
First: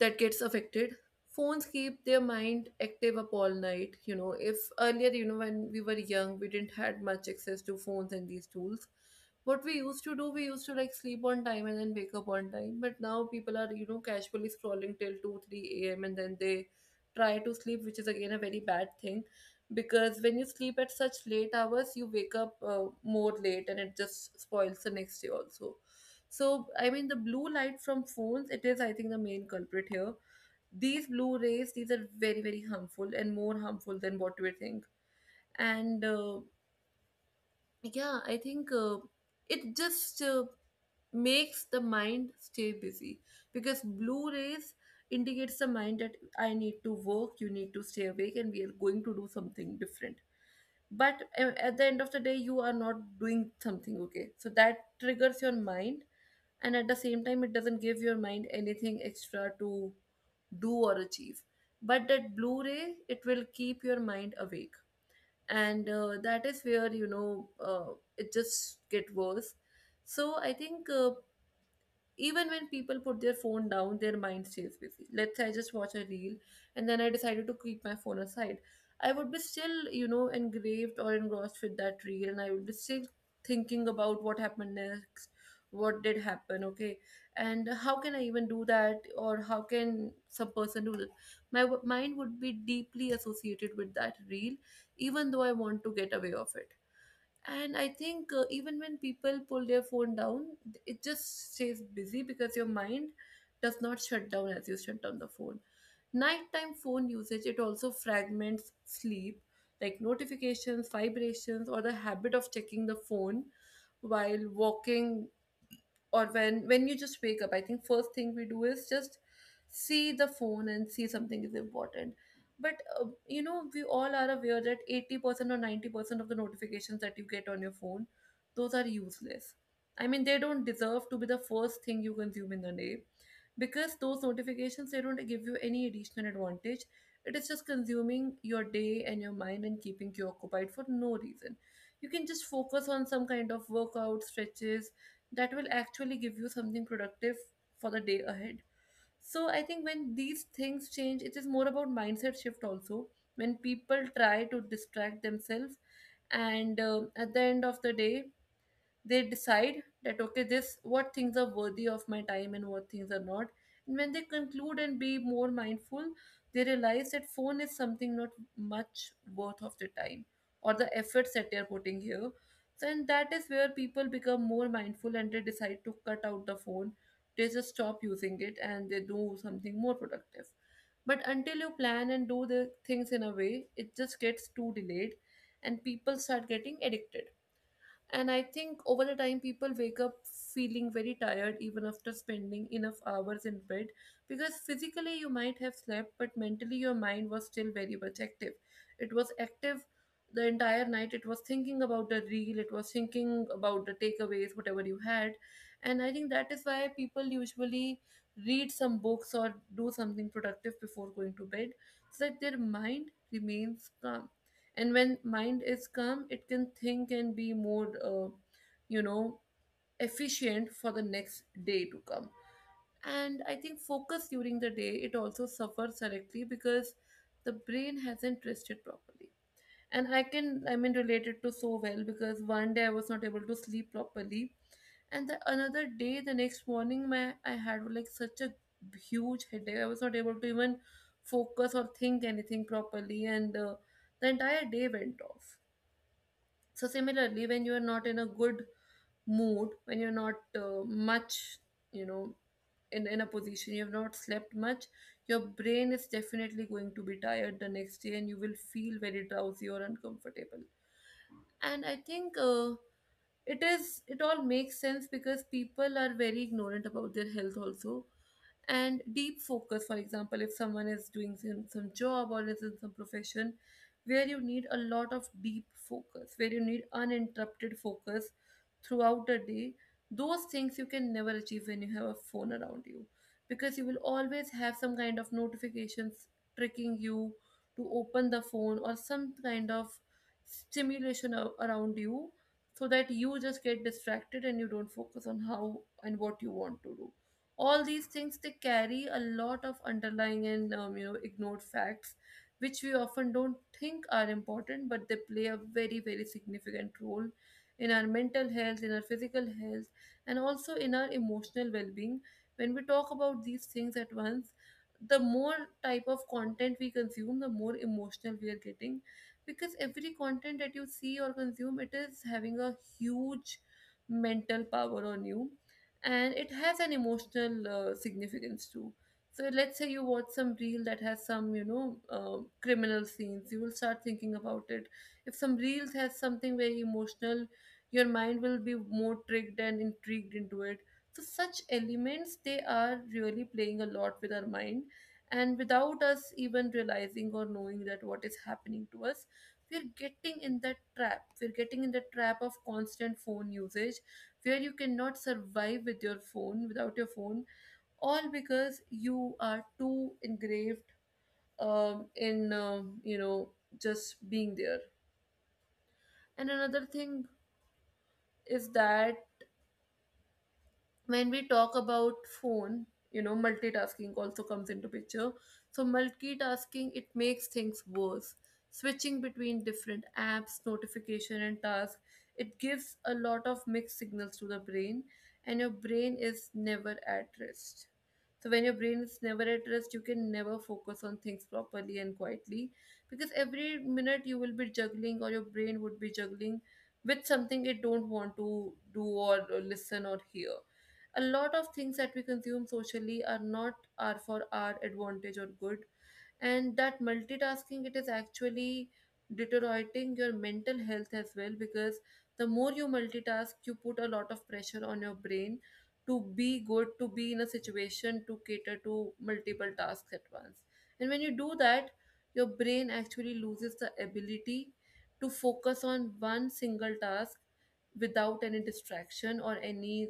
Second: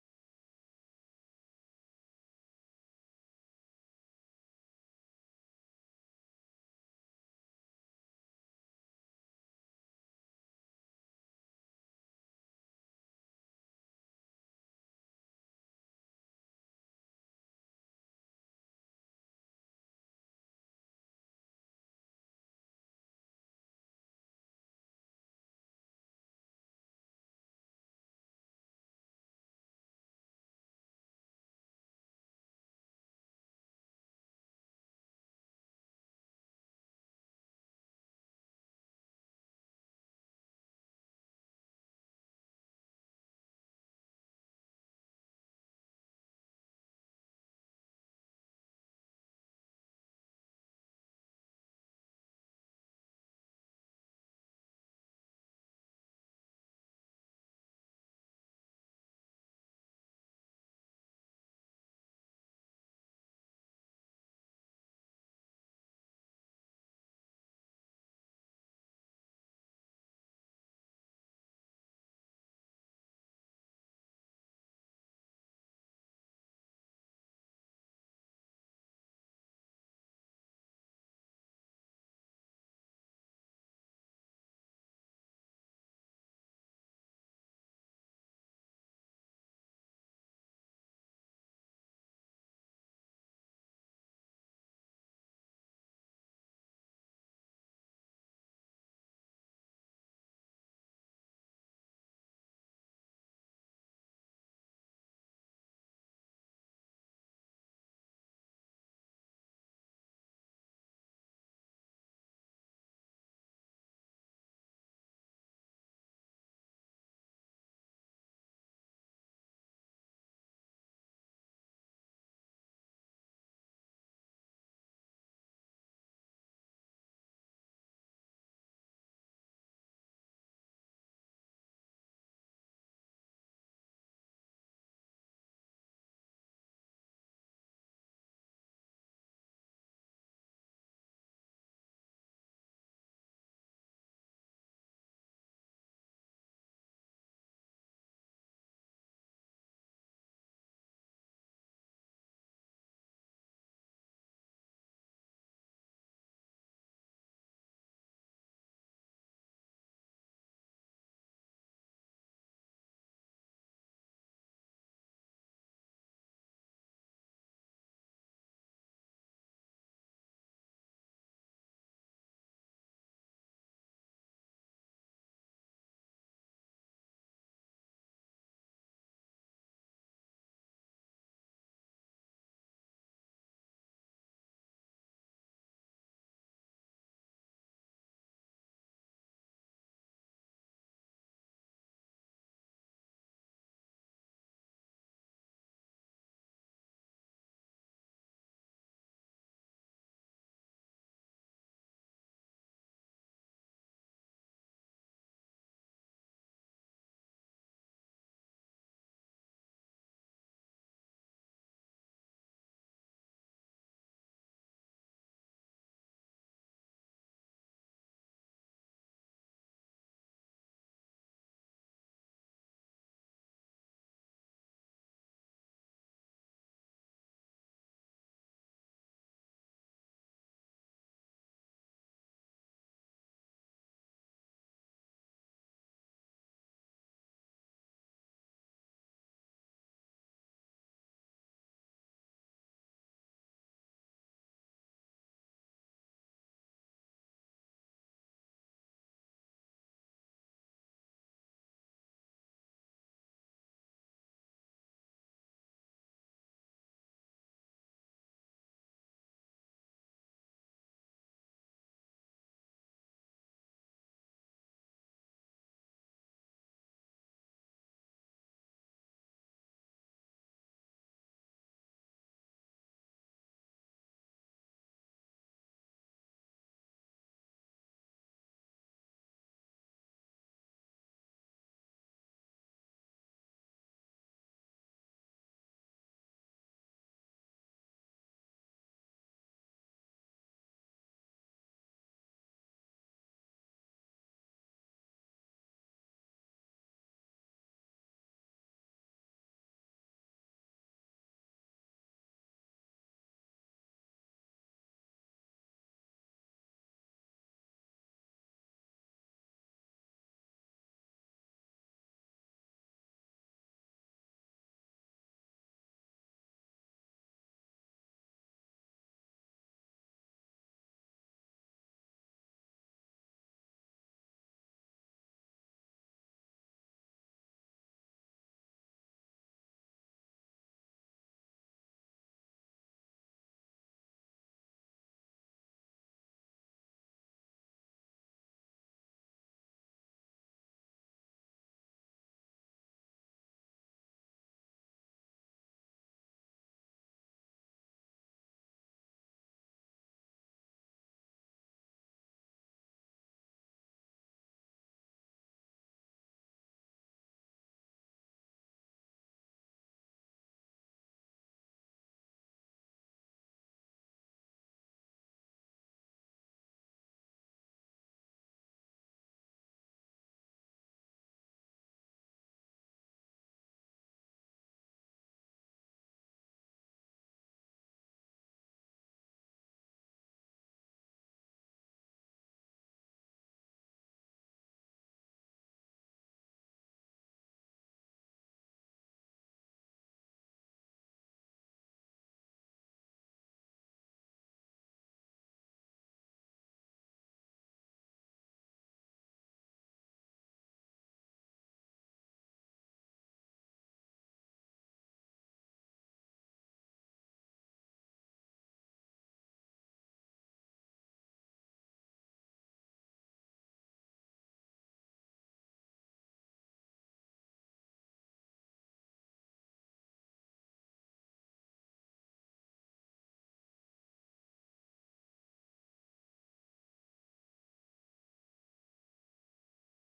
that gets affected. Phones keep their mind active up all night. You know, if earlier, you know, when we were young, we didn't had much access to phones and these tools. What we used to do, we used to like sleep on time and then wake up on time, but now people are, you know, casually scrolling till 2 or 3 a.m. and then they try to sleep, which is again a very bad thing, because when you sleep at such late hours you wake up more late and it just spoils the next day also. So, I mean, the blue light from phones, it is, I think, the main culprit here. These blue rays, these are very, very harmful and more harmful than what we think. And yeah, I think it just makes the mind stay busy, because blue rays indicates the mind that I need to work, you need to stay awake, and we are going to do something different, but at the end of the day you are not doing something, okay, so that triggers your mind. And at the same time it doesn't give your mind anything extra to do or achieve, but that blu-ray, it will keep your mind awake, and that is where, you know, it just get worse. So I think even when people put their phone down, their mind stays busy. Let's say I just watch a reel and then I decided to keep my phone aside. I would be still, you know, engraved or engrossed with that reel and I would be still thinking about what happened next, what did happen, okay, and how can I even do that or how can some person do that? My mind would be deeply associated with that reel, even though I want to get away of it. And I think even when people pull their phone down, it just stays busy because your mind does not shut down as you shut down the phone. Nighttime phone usage, it also fragments sleep, like notifications, vibrations, or the habit of checking the phone while walking, or when you just wake up. I think first thing we do is just see the phone and see something is important. But you know, we all are aware that 80% or 90% of the notifications that you get on your phone, those are useless. I mean, they don't deserve to be the first thing you consume in the day, because those notifications, they don't give you any additional advantage. It is just consuming your day and your mind and keeping you occupied for no reason. You can just focus on some kind of workout stretches that will actually give you something productive for the day ahead. So I think when these things change, it is more about mindset shift also. When people try to distract themselves, and at the end of the day, they decide that, okay, this what things are worthy of my time and what things are not. And when they conclude and be more mindful, they realize that phone is something not much worth of the time or the efforts that they are putting here. So, and that is where people become more mindful and they decide to cut out the phone. They just stop using it and they do something more productive. But until you plan and do the things in a way, it just gets too delayed and people start getting addicted. And I think over the time, people wake up feeling very tired even after spending enough hours in bed, because physically you might have slept but mentally your mind was still very much active. It was active the entire night. It was thinking about the reel, it was thinking about the takeaways, whatever you had. And I think that is why people usually read some books or do something productive before going to bed, so that their mind remains calm. And when mind is calm, it can think and be more you know, efficient for the next day to come. And I think focus during the day, it also suffers directly because the brain hasn't rested properly. And I can, I mean, relate it to so well because one day I was not able to sleep properly, and the another day, the next morning, my I had like such a huge headache, I was not able to even focus or think anything properly, and the entire day went off. So similarly when you are not in a good mood, when you're not much, you know, in a position, you have not slept much, your brain is definitely going to be tired the next day and you will feel very drowsy or uncomfortable. And I think it is, it all makes sense, because people are very ignorant about their health also. And deep focus, for example, if someone is doing some job or is in some profession where you need a lot of deep focus, where you need uninterrupted focus throughout the day, those things you can never achieve when you have a phone around you, because you will always have some kind of notifications tricking you to open the phone or some kind of stimulation around you, so that you just get distracted and you don't focus on how and what you want to do. All these things, they carry a lot of underlying and you know, ignored facts, which we often don't think are important, but they play a very, very significant role in our mental health, in our physical health, and also in our emotional well-being. When we talk about these things at once, the more type of content we consume, the more emotional we are getting, because every content that you see or consume, it is having a huge mental power on you, and it has an emotional significance too. So let's say you watch some reel that has some, you know, criminal scenes, you will start thinking about it. If some reels has something very emotional, your mind will be more tricked and intrigued into it. So such elements, they are really playing a lot with our mind, and without us even realizing or knowing that what is happening to us, we're getting in that trap, we're getting in the trap of constant phone usage, where you cannot survive with your phone, without your phone, all because you are too engraved in you know, just being there. And another thing is that when we talk about phone, you know, multitasking also comes into picture. So multitasking, it makes things worse. Switching between different apps, notification and task, it gives a lot of mixed signals to the brain, and your brain is never at rest. So when your brain is never at rest, you can never focus on things properly and quietly, because every minute you will be juggling, or your brain would be juggling with something it don't want to do or listen or hear. A lot of things that we consume socially are not, are for our advantage or good, and that multitasking, it is actually deteriorating your mental health as well, because the more you multitask, you put a lot of pressure on your brain to be good, to be in a situation to cater to multiple tasks at once. And when you do that, your brain actually loses the ability to focus on one single task without any distraction or any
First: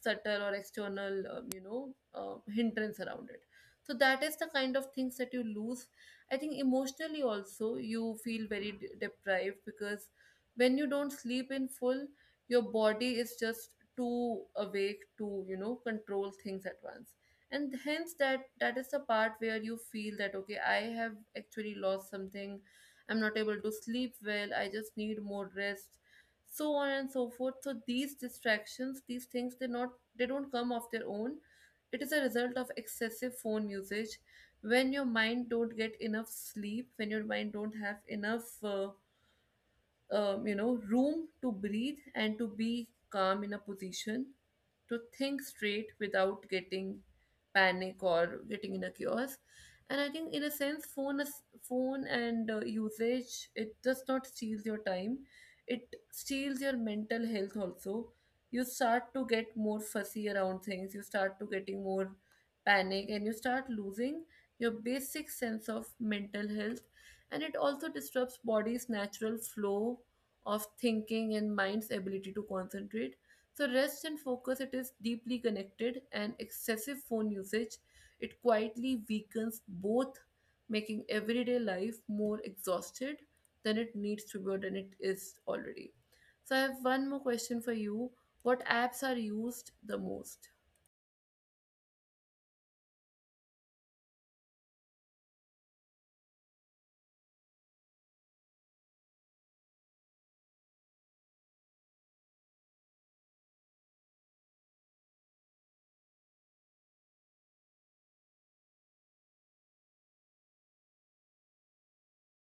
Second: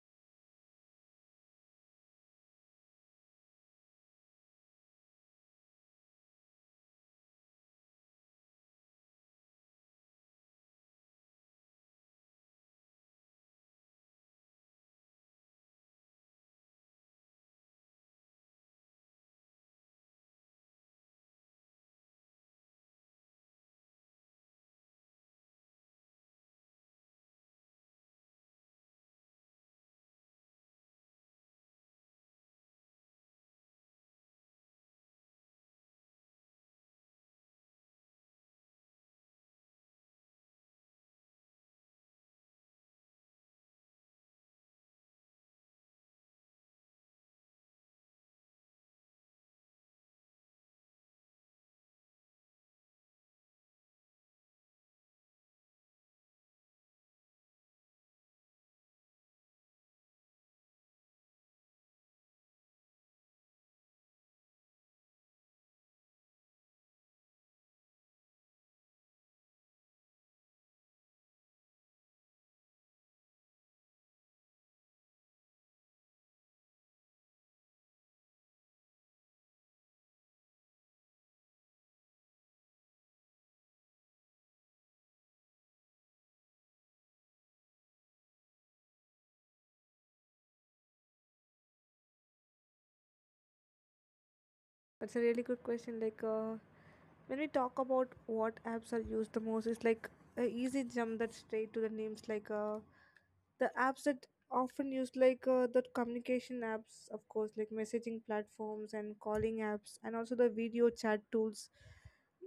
subtle or external you know, hindrance around it. So that is the kind of things that you lose. I think emotionally also you feel very deprived, because when you don't sleep in full, your body is just too awake to, you know, control things at once. And hence that is the part where you feel that, okay, I have actually lost something, I'm not able to sleep well, I just need more rest, so on and so forth. So these distractions, these things, they not, they don't come of their own, it is a result of excessive phone usage, when your mind don't get enough sleep, when your mind don't have enough you know, room to breathe and to be calm in a position to think straight without getting panic or getting in a chaos, and I think in a sense phone is, phone and usage, it does not steals your time, it steals your mental health also. You start to get more fussy around things, you start to getting more panic, and you start losing your basic sense of mental health. And it also disrupts body's natural flow of thinking and mind's ability to concentrate. So rest and focus, it is deeply connected, and excessive phone usage, it quietly weakens both, making everyday life more exhausted than it needs to be or than it is already. So I have one more question for you: what apps are used the most? That's a really good question. Like, when we talk about what apps are used the most, it's like an easy jump that straight to the names. Like, the apps that often used, like the communication apps, of course, like messaging platforms and calling apps, and also the video chat tools.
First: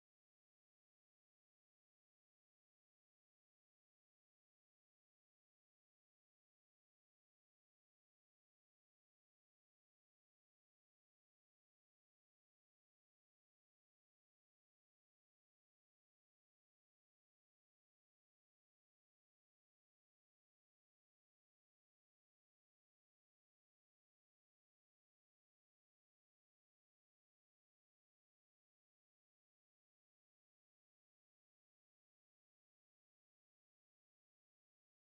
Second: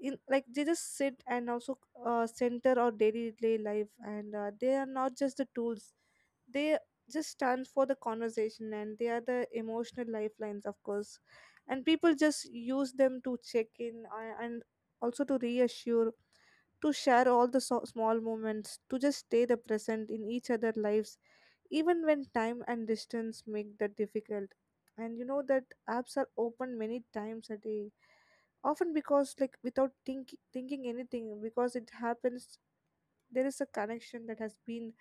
In like they just sit and also center our daily life, and they are not just the tools, they just stand for the conversation and they are the emotional lifelines, of course. And people just use them to check in, and also to reassure, to share all the small moments, to just stay the present in each other's lives even when time and distance make that difficult. And you know that apps are open many times a day, often because like without thinking anything, because it happens. There is a connection that has been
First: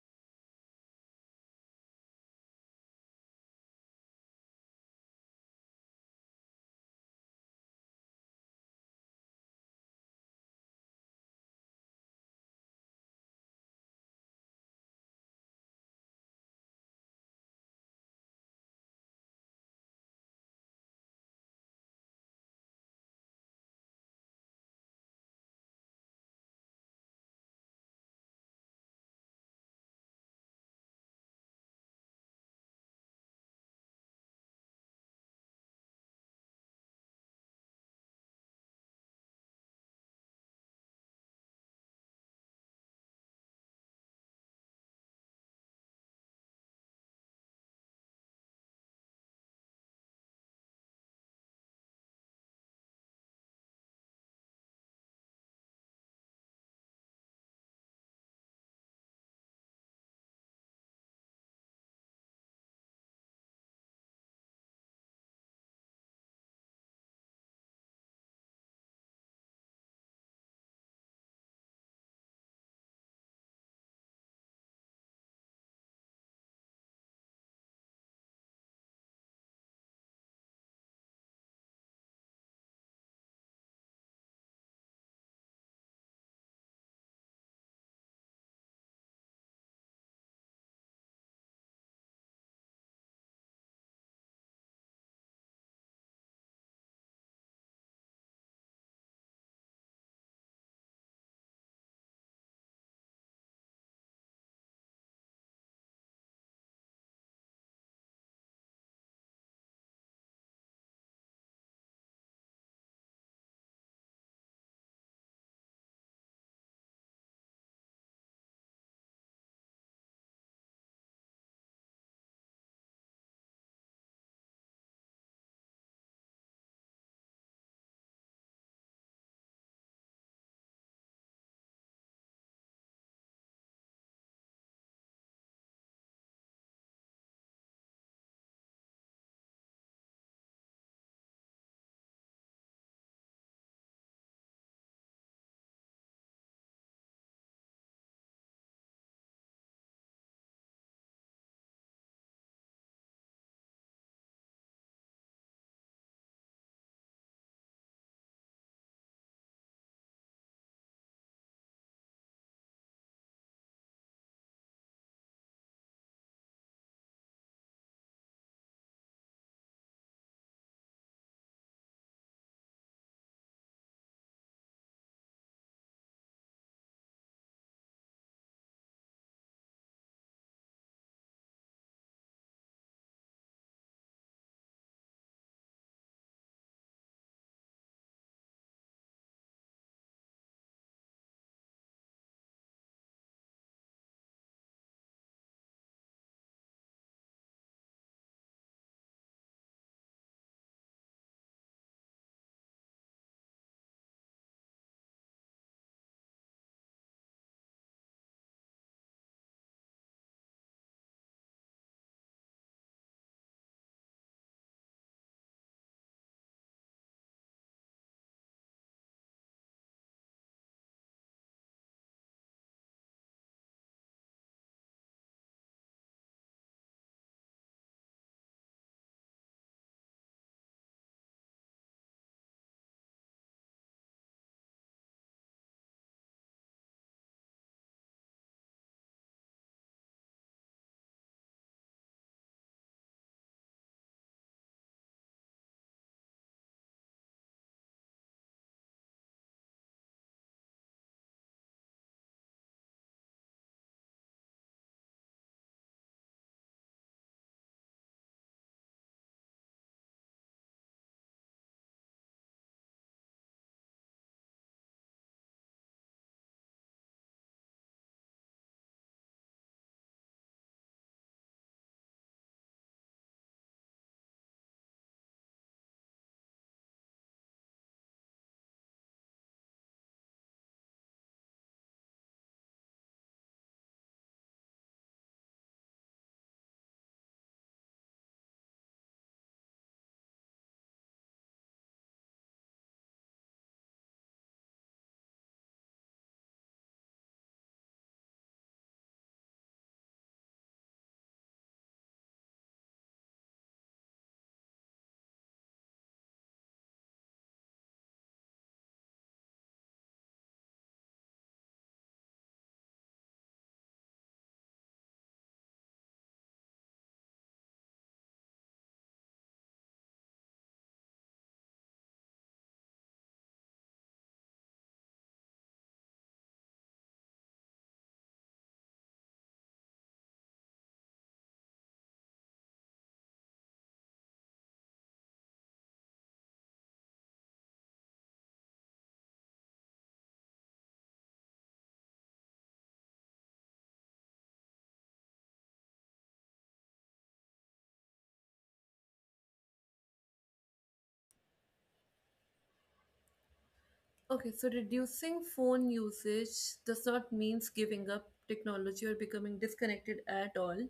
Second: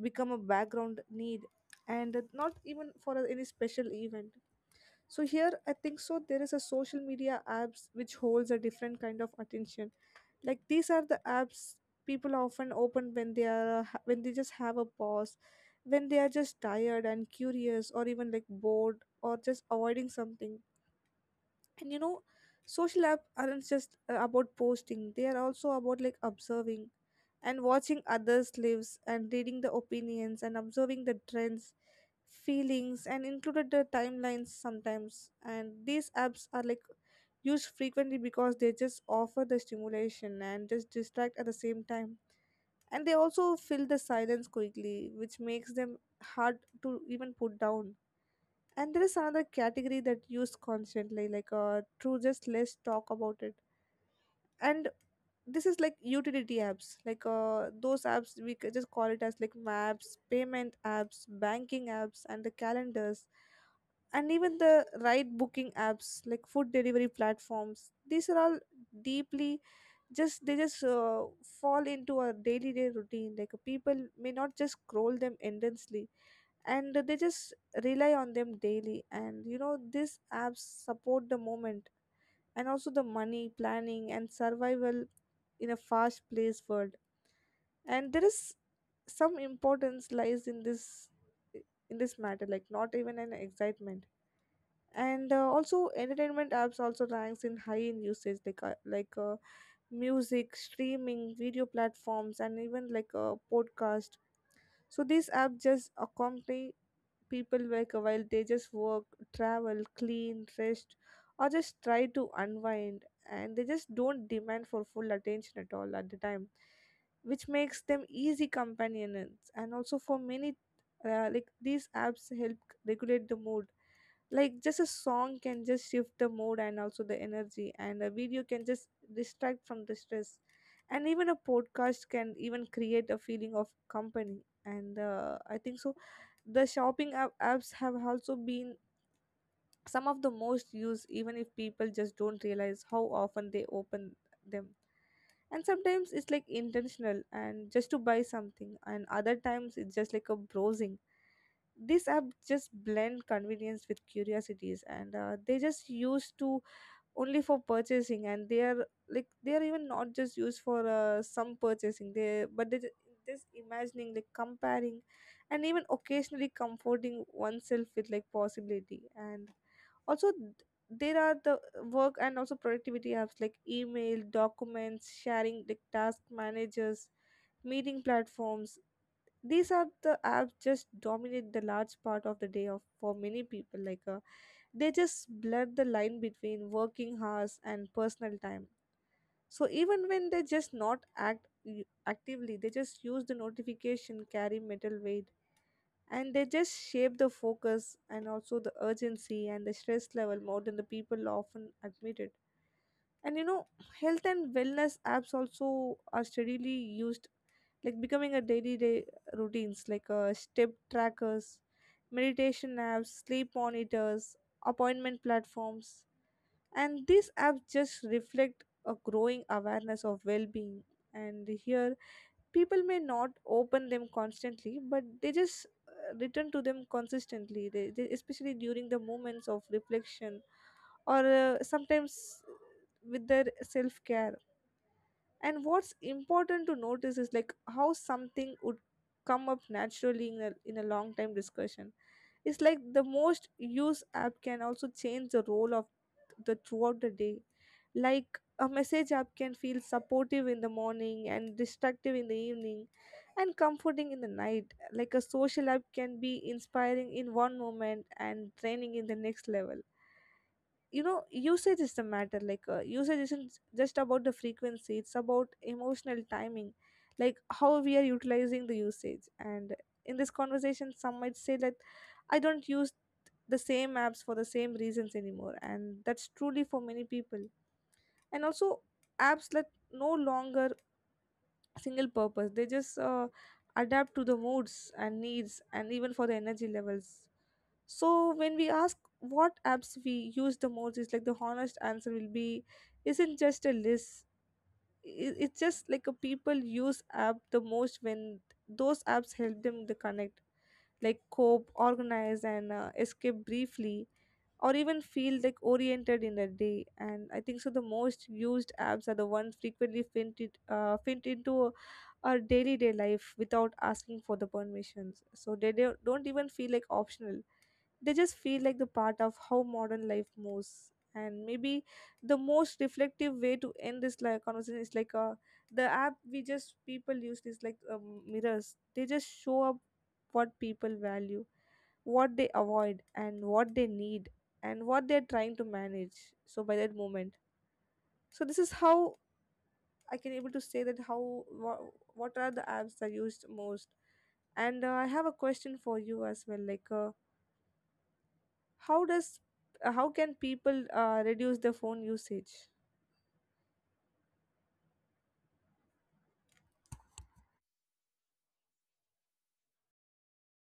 become a background need, and not even for any special event. So here I think, so there is a social media apps which holds a different kind of attention. Like, these are the apps people often open when they are when they just have a pause, when they are just tired and curious, or even like bored, or just avoiding something. And you know, social app aren't just about posting, they are also about like observing and watching others' lives and reading the opinions and observing the trends, feelings, and included the timelines sometimes. And these apps are like used frequently because they just offer the stimulation and just distract at the same time. And they also fill the silence quickly, which makes them hard to even put down. And there is another category that used constantly, like through just less talk about it. And this is like utility apps like those apps we could just call it as like maps, payment apps, banking apps, and the calendars, and even the ride booking apps like food delivery platforms. These are all deeply just they just fall into our daily day routine. Like people may not just scroll them endlessly, and they just rely on them daily. And you know, these apps support the moment and also the money planning and survival in a fast paced world. And there is some importance lies in this matter, like not even an excitement. And also entertainment apps also ranks in high in usage, like music streaming, video platforms, and even like a podcast. So these apps just accompany people like while they just work, travel, clean, rest, or just try to unwind. And they just don't demand for full attention at all at the time, which makes them easy companions. And also for many, like these apps help regulate the mood. Like just a song can just shift the mood and also the energy, and a video can just distract from the stress, and even a podcast can even create a feeling of company. And I think so, the shopping apps have also been some of the most used, even if people just don't realize how often they open them. And sometimes it's like intentional and just to buy something, and other times it's just like a browsing. These app just blend convenience with curiosities, and they just used to only for purchasing, and they are like they are even not just used for some purchasing they, but they, this imagining like comparing and even occasionally comforting oneself with like possibility. And also there are the work and also productivity apps like email, documents sharing, like task managers, meeting platforms. These are the apps just dominate the large part of the day of for many people. Like they just blurred the line between working hours and personal time. So even when they just not actively, they just use the notification carry metal weight, and they just shape the focus and also the urgency and the stress level more than the people often admit it. And you know, health and wellness apps also are steadily used, like becoming a daily day routines, like step trackers, meditation apps, sleep monitors, appointment platforms. And these apps just reflect a growing awareness of well-being. And here people may not open them constantly, but they just return to them consistently, they especially during the moments of reflection or sometimes with their self-care. And what's important to notice is like how something would come up naturally in in a long time discussion. It's like the most used app can also change the role of the throughout the day. Like a message app can feel supportive in the morning and destructive in the evening and comforting in the night. Like a social app can be inspiring in one moment and draining in the next level. You know, usage is the matter. Like usage isn't just about the frequency, it's about emotional timing. Like how we are utilizing the usage. And in this conversation some might say that I don't use the same apps for the same reasons anymore, and that's truly for many people. And also apps that no longer single purpose, they just adapt to the moods and needs and even for the energy levels. So when we ask what apps we use the most, is like the honest answer will be isn't just a list. It's just like a people use app the most when those apps help them to connect, like cope, organize, and escape briefly, or even feel like oriented in a day. And I think so. The most used apps are the ones frequently fit into our daily day life without asking for the permissions. So they don't even feel like optional, they just feel like the part of how modern life moves. And maybe the most reflective way to end this like conversation is like the app we just people use is like mirrors, they just show up what people value, what they avoid, and what they need, and what they're trying to manage. So by that moment, so this is how I can able to say that how what are the apps that are used most. And I have a question for you as well, like how does how can people reduce their phone usage? Okay, so reducing phone usage does not mean giving up technology or becoming disconnected at all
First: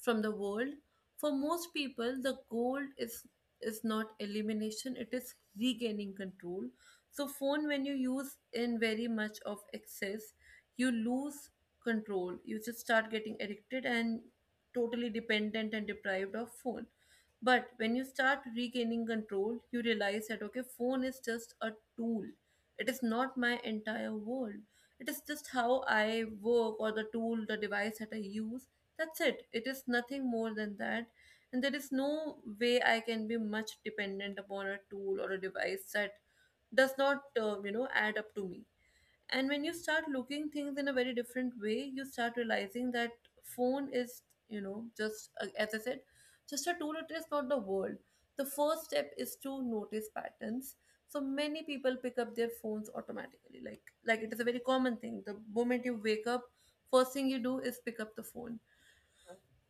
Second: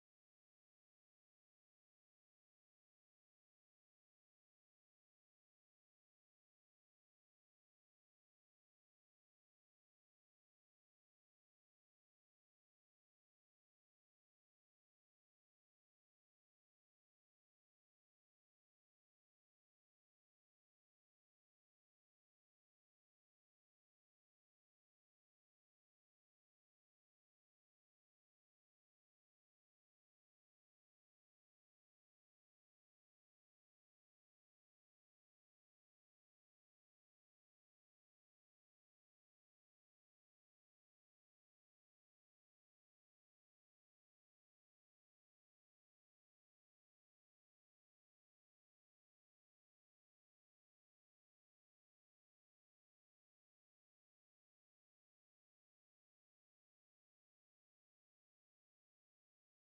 from the world. For most people, the goal is not elimination, it is regaining control. So phone, when you use in very much of excess, you lose control. You just start getting addicted and totally dependent and deprived of phone. But when you start regaining control, you realize that okay, phone is just a tool, it is not my entire world. It is just how I work, or the tool, the device that I use. That's it. It is nothing more than that. And there is no way I can be much dependent upon a tool or a device that does not, you know, add up to me. And when you start looking things in a very different way, you start realizing that phone is, you know, just as I said, just a tool, it is not the world. The first step is to notice patterns. So many people pick up their phones automatically, like it is a very common thing. The moment you wake up, first thing you do is pick up the phone.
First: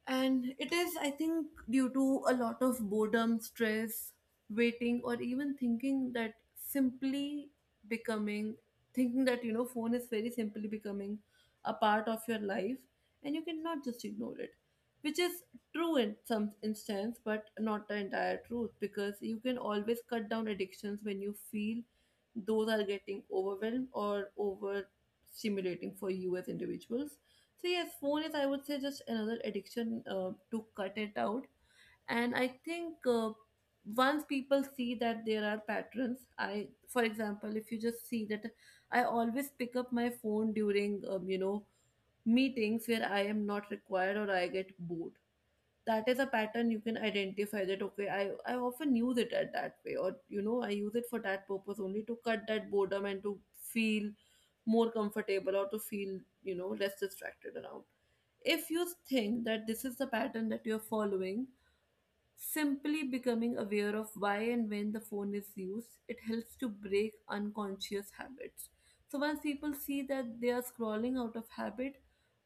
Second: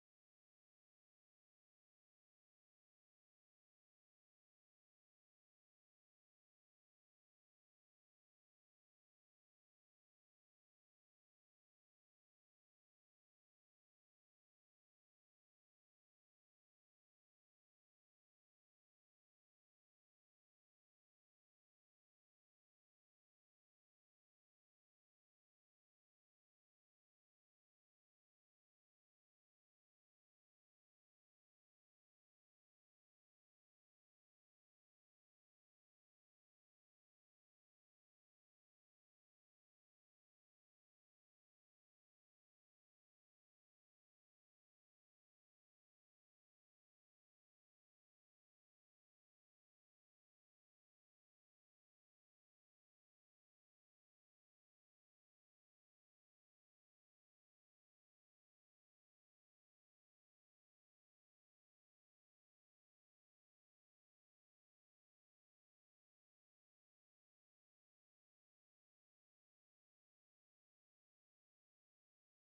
And it is, I think, due to a lot of boredom, stress, waiting, or even thinking that simply becoming, thinking that, you know, phone is very simply becoming a part of your life and you cannot just ignore it, which is true in some instance, but not the entire truth, because you can always cut down addictions when you feel those are getting overwhelmed or overstimulating for you as individuals. So yes, phone is, I would say, just another addiction to cut it out. And I think once people see that there are patterns, I for example, if you just see that I always pick up my phone during you know, meetings where I am not required or I get bored, that is a pattern. You can identify that okay, I often use it at that way, or you know, I use it for that purpose only, to cut that boredom and to feel more comfortable, or to feel, you know, less distracted around. If you think that this is the pattern that you're following, simply becoming aware of why and when the phone is used, it helps to break unconscious habits. So once people see that they are scrolling out of habit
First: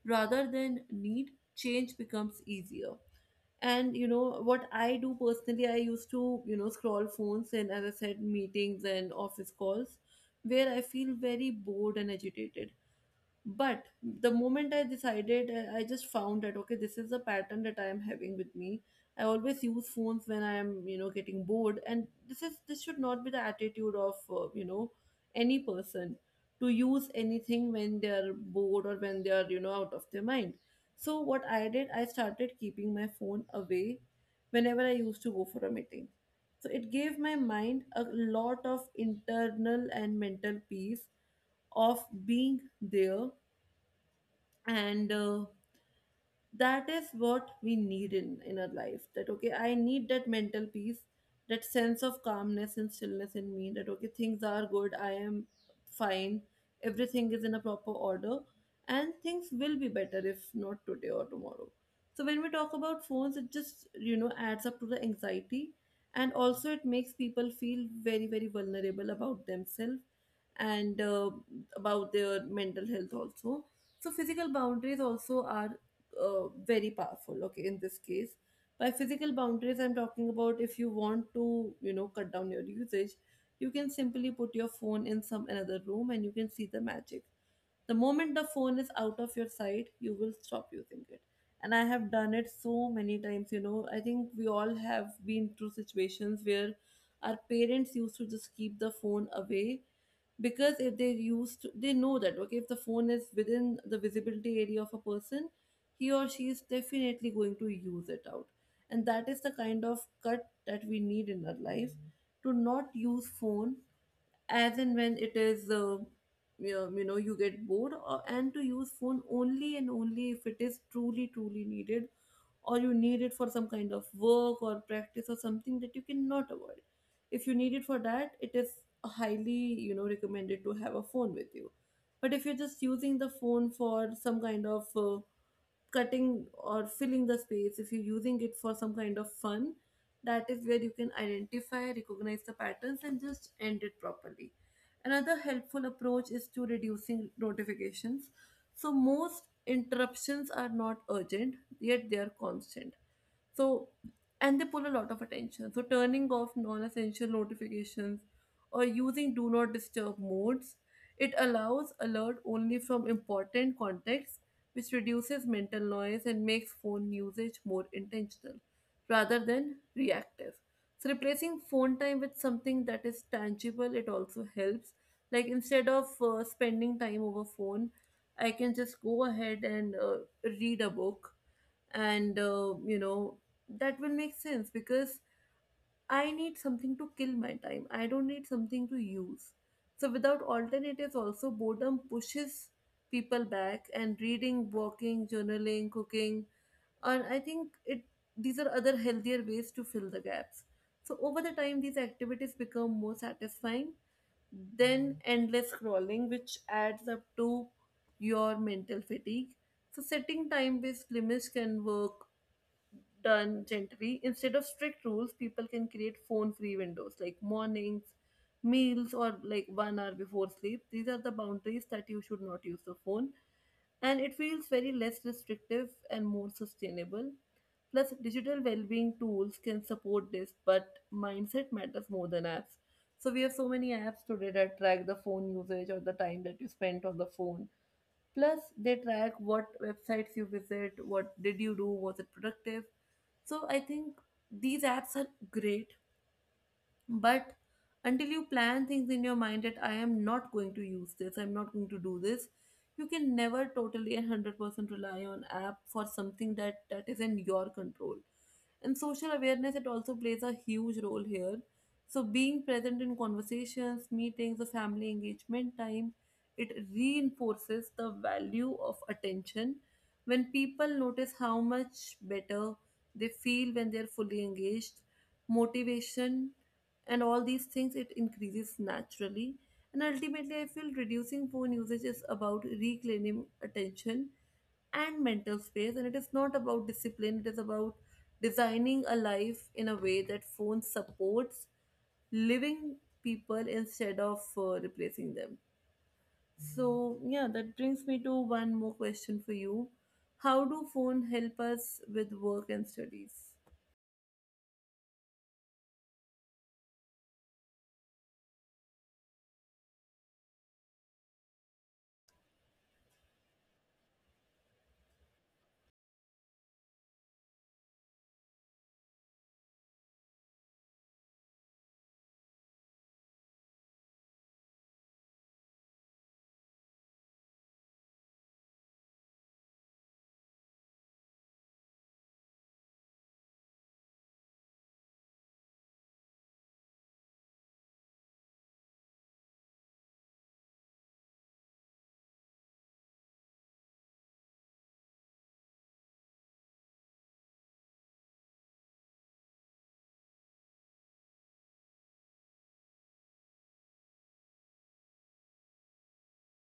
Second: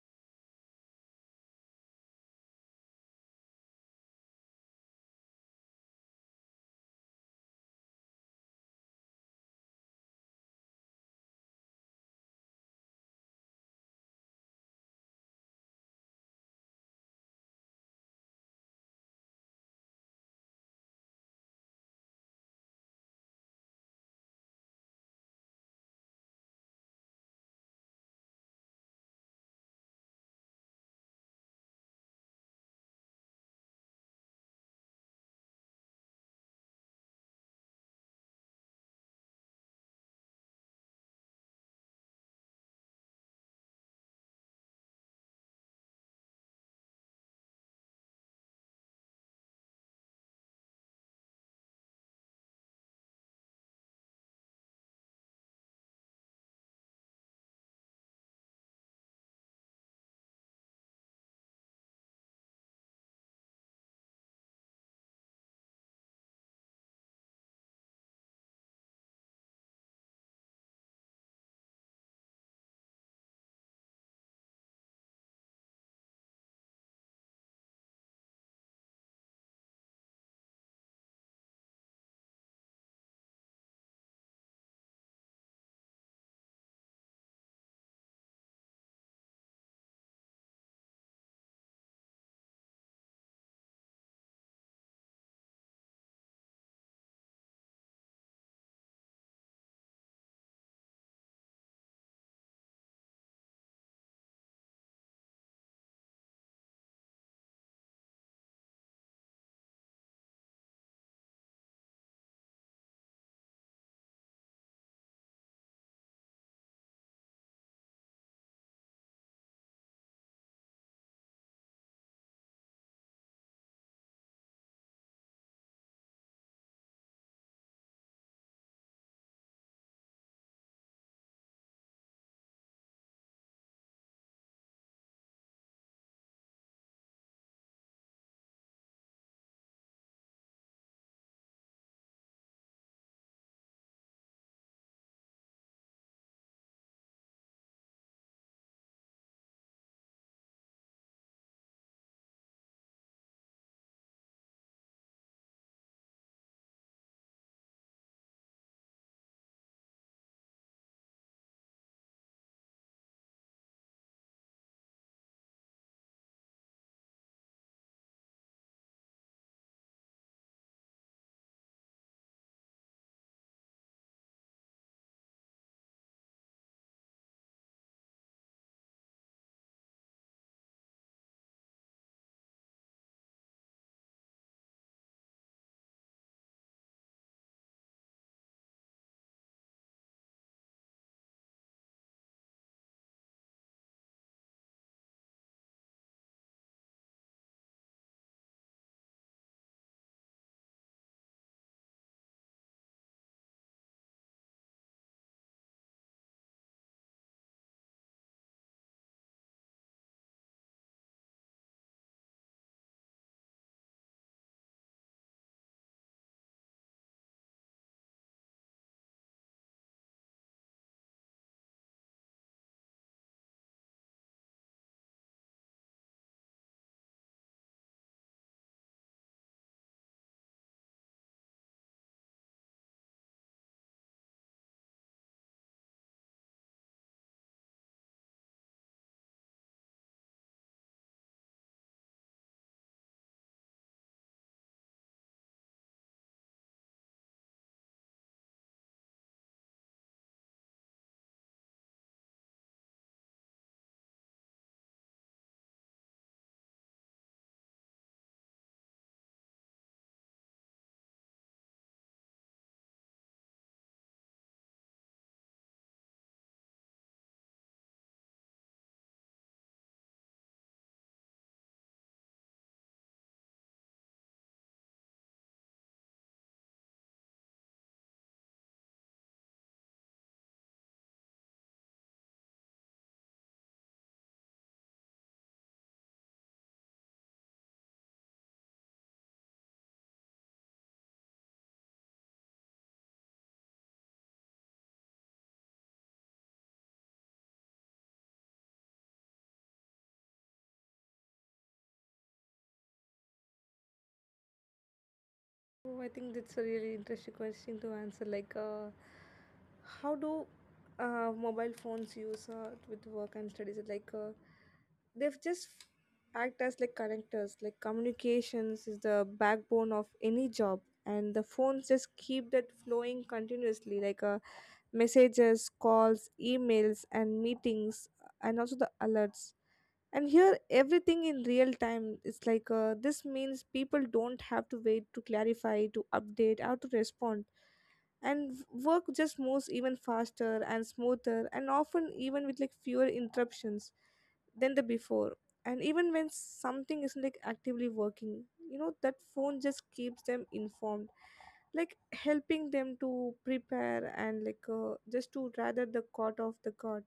rather than need, change becomes easier. And you know what I do personally, I used to, you know, scroll phones, and as I said, meetings and office calls where I feel very bored and agitated. But the moment I decided, I just found that okay, this is a pattern that I am having with me. I always use phones when I am, you know, getting bored, and this should not be the attitude of you know, any person to use anything when they are bored or when they are, you know, out of their mind. So what I did, I started keeping my phone away whenever I used to go for a meeting. So it gave my mind a lot of internal and mental peace of being there. And that is what we need in our life, that okay, I need that mental peace, that sense of calmness and stillness in me, that okay, things are good, I am fine, everything is in a proper order, and things will be better if not today or tomorrow. So when we talk about phones, it just, you know, adds up to the anxiety, and also it makes people feel very very vulnerable about themselves and about their mental health also. So physical boundaries also are very powerful, okay, in this case. By physical boundaries, I'm talking about, if you want to, you know, cut down your usage, you can simply put your phone in some another room and you can see the magic. The moment the phone is out of your sight, you will stop using it. And I have done it so many times. You know, I think we all have been through situations where our parents used to just keep the phone away, because if they used to, they know that okay, if the phone is within the visibility area of a person, he or she is definitely going to use it out. And that is the kind of cut that we need in our life, to not use phone as and when it is you know, you get bored or, and to use phone only and only if it is truly truly needed, or you need it for some kind of work or practice or something that you cannot avoid. If you need it for that, it is highly, you know, recommended to have a phone with you. But if you're just using the phone for some kind of cutting or filling the space, if you're using it for some kind of fun, that is where you can identify, recognize the patterns, and just end it properly. Another helpful approach is to reducing notifications. So, most interruptions are not urgent, yet they are constant. So, and they pull a lot of attention. So, turning off non essential notifications or using do not disturb modes, it allows alert only from important contexts, which reduces mental noise and makes phone usage more intentional rather than reactive. So, replacing phone time with something that is tangible, it also helps. Like, instead of spending time over phone, I can just go ahead and read a book. And you know, that will make sense, because I need something to kill my time, I don't need something to use. So without alternatives also, boredom pushes people back, and reading, walking, journaling, cooking, and I think it, these are other healthier ways to fill the gaps. So over the time, these activities become more satisfying than endless scrolling, which adds up to your mental fatigue. So setting time based limits can work done gently. Instead of strict rules, people can create phone free windows like mornings, meals, or like 1 hour before sleep. These are the boundaries that you should not use the phone. And it feels very less restrictive and more sustainable. Plus, digital well being tools can support this, but mindset matters more than apps. So, we have so many apps today that track the phone usage or the time that you spent on the phone. Plus, they track what websites you visit, what did you do, was it productive, so I think these apps are great, but until you plan things in your mind that I am not going to use this, I'm not going to do this, you can never totally and 100% rely on app for something that that is in your control. And social awareness, it also plays a huge role here. So being present in conversations, meetings, the family engagement time, it reinforces the value of attention. When people notice how much better they feel when they're fully engaged, motivation and all these things, it increases naturally. And ultimately I feel reducing phone usage is about reclaiming attention and mental space, and it is not about discipline, it is about designing a life in a way that phone supports living people instead of replacing them. So yeah, that brings me to one more question for you: how do phone help us with work and studies? Oh, I think that's a really interesting question to answer. Like, how do mobile phones use with work and studies? Like, they've just act as like connectors. Like, communications is the backbone of any job, and the phones just keep that flowing continuously. Like, messages, calls, emails, and meetings, and also the alerts. And here everything in real time, it's like this means people don't have to wait to clarify, to update, or to respond. And work just moves even faster and smoother, and often even with like fewer interruptions than the before. And even when something isn't like actively working, you know that phone just keeps them informed, like helping them to prepare and like just to rather the caught off the guard.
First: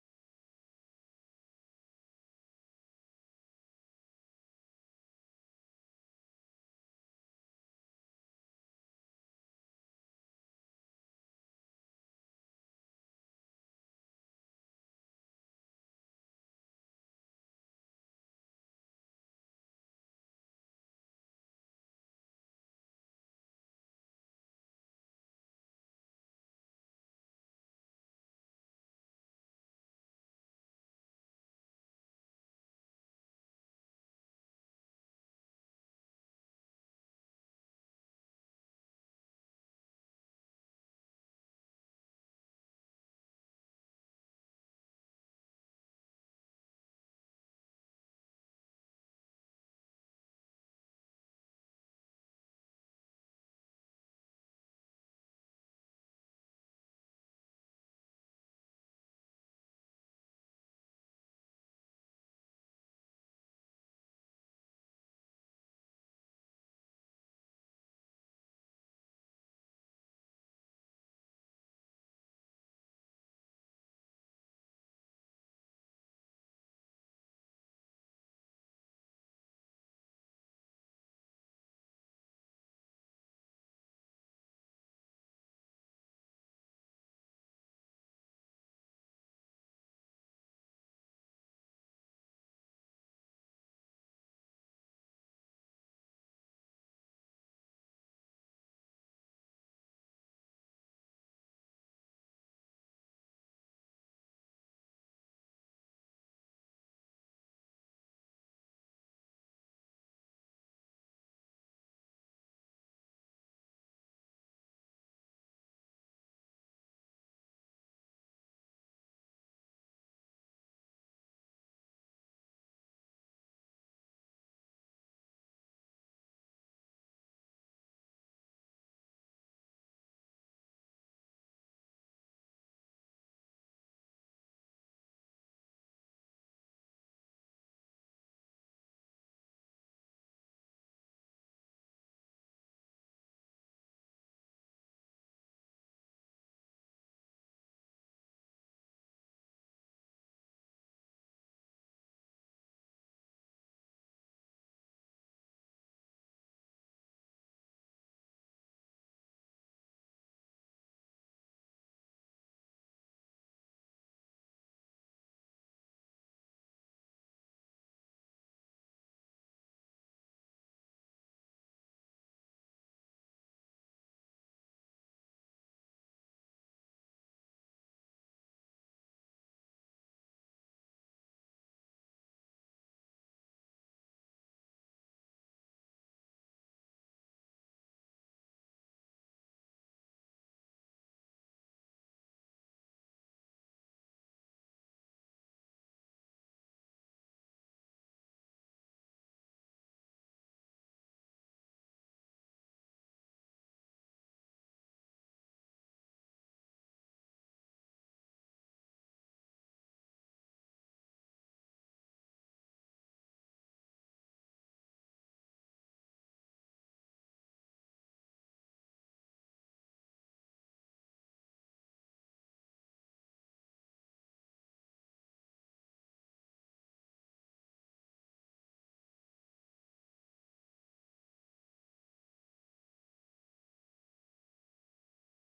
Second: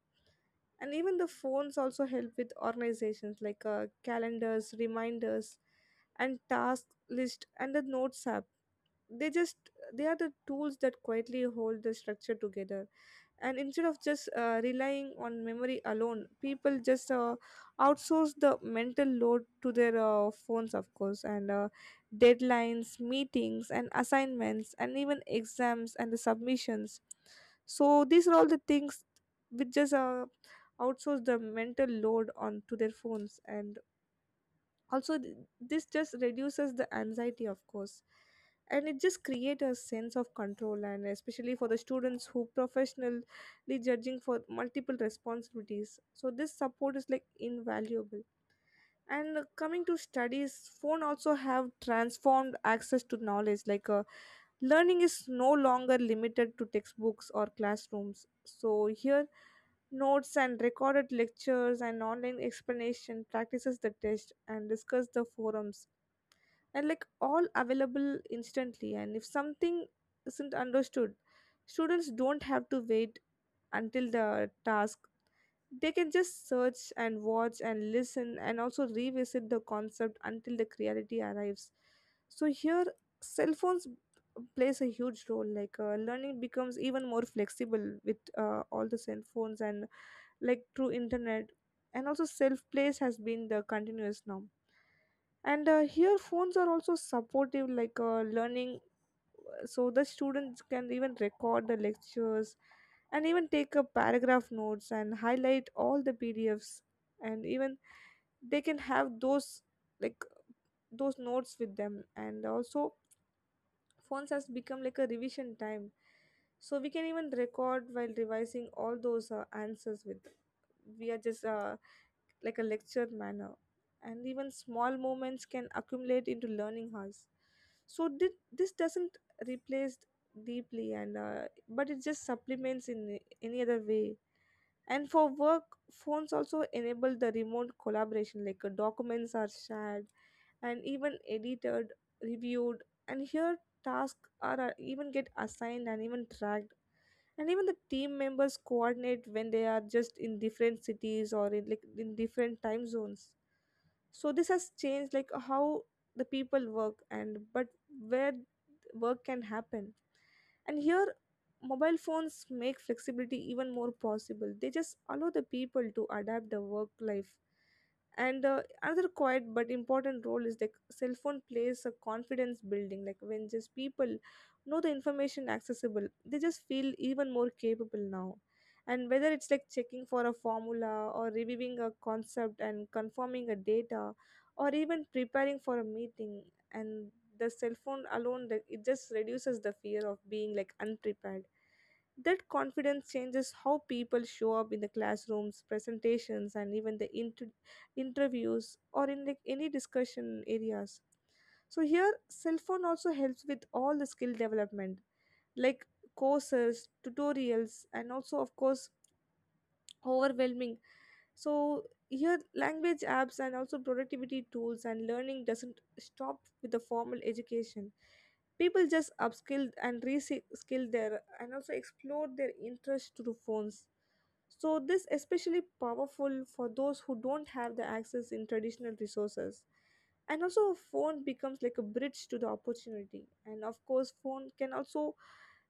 And even the phones also help with organizations like calendars, reminders, and task list, and the notes app. They just they are the tools that quietly hold the structure together. And instead of just relying on memory alone, people just outsource the mental load to their phones, of course. And deadlines, meetings, and assignments, and even exams and the submissions, so these are all the things which just outsource the mental load onto their phones. And also this just reduces the anxiety, of course, and it just creates a sense of control, and especially for the students who professionally judging for multiple responsibilities, so this support is like invaluable. And coming to studies, phone also have transformed access to knowledge. Like learning is no longer limited to textbooks or classrooms. So here notes and recorded lectures and online explanation practices, the test and discuss the forums, and like all available instantly. And if something isn't understood, students don't have to wait until the task, they can just search and watch and listen and also revisit the concept until the clarity arrives. So here cell phones plays a huge role. Like learning becomes even more flexible with all the cell phones and like through internet. And also self place has been the continuous norm. And here phones are also supportive, like learning. So the students can even record the lectures and even take up paragraph notes and highlight all the PDFs, and even they can have those like those notes with them. And also phones has become like a revision time, so we can even record while revising all those answers with we are just like a lecture manner. And even small moments can accumulate into learning hours. So this doesn't replace deeply, and but it just supplements in any other way. And for work, phones also enable the remote collaboration. Like documents are shared and even edited, reviewed. And here tasks are even get assigned and even tracked. And even the team members coordinate when they are just in different cities or in like in different time zones. So this has changed like how the people work, and but where work can happen. And here mobile phones make flexibility even more possible, they just allow the people to adapt the work life. And another quiet but important role is like cell phone plays a confidence building. Like when just people know the information accessible, they just feel even more capable now. And whether it's like checking for a formula or reviewing a concept and confirming a data, or even preparing for a meeting, and the cell phone alone, like, it just reduces the fear of being like unprepared. That confidence changes how people show up in the classrooms, presentations, and even the interviews or in like any discussion areas. So here cell phone also helps with all the skill development, like courses, tutorials, and also of course overwhelming. So here language apps and also productivity tools, and learning doesn't stop with the formal education. People just upskill and reskill their and also explore their interest through phones. So this especially powerful for those who don't have the access in traditional resources. And also a phone becomes like a bridge to the opportunity. And of course phone can also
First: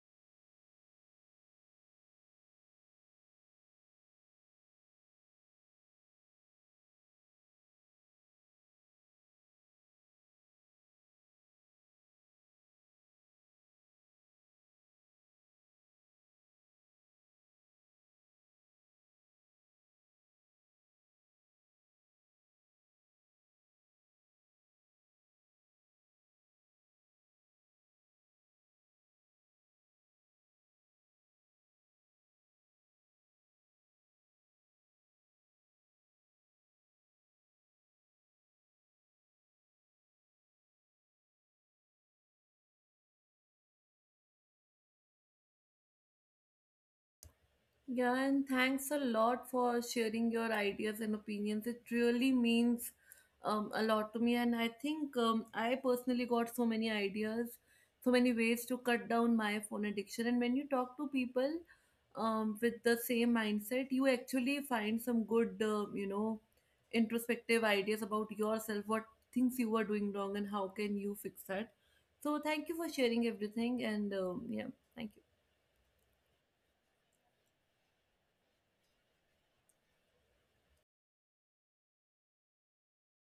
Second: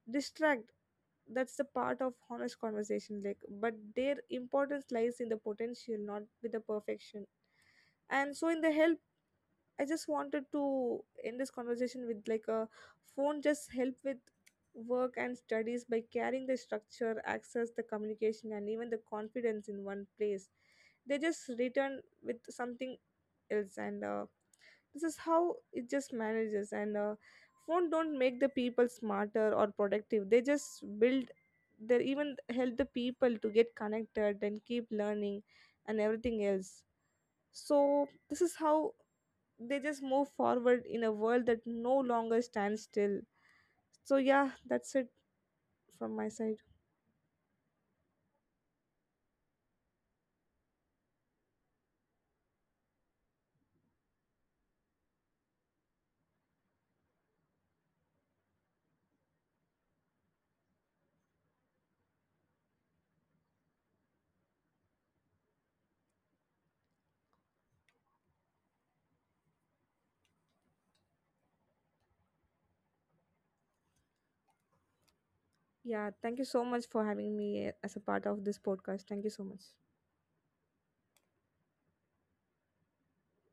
distract, that's the part of honest conversation like, but their importance lies in the potential, not with the perfection. And so in the help, I just wanted to end this conversation with like a phone just help with work and studies by carrying the structure, access the communication, and even the confidence in one place. They just return with something else. And this is how it just manages. And phone don't make the people smarter or productive, they just build, they even help the people to get connected and keep learning and everything else. So this is how they just move forward in a world that no longer stands still. So yeah, that's it from my side. Yeah, and thanks a lot for sharing your ideas and opinions. It really means a lot to me. And I think I personally got so many ideas, so many ways to cut down my phone addiction. And when you talk to people with the same mindset, you actually find some good, you know, introspective ideas about yourself, what things you were doing wrong, and how can you fix that. So thank you for sharing everything. And yeah, thank you. Yeah, thank you so much for having me as a part of this podcast. Thank you so much.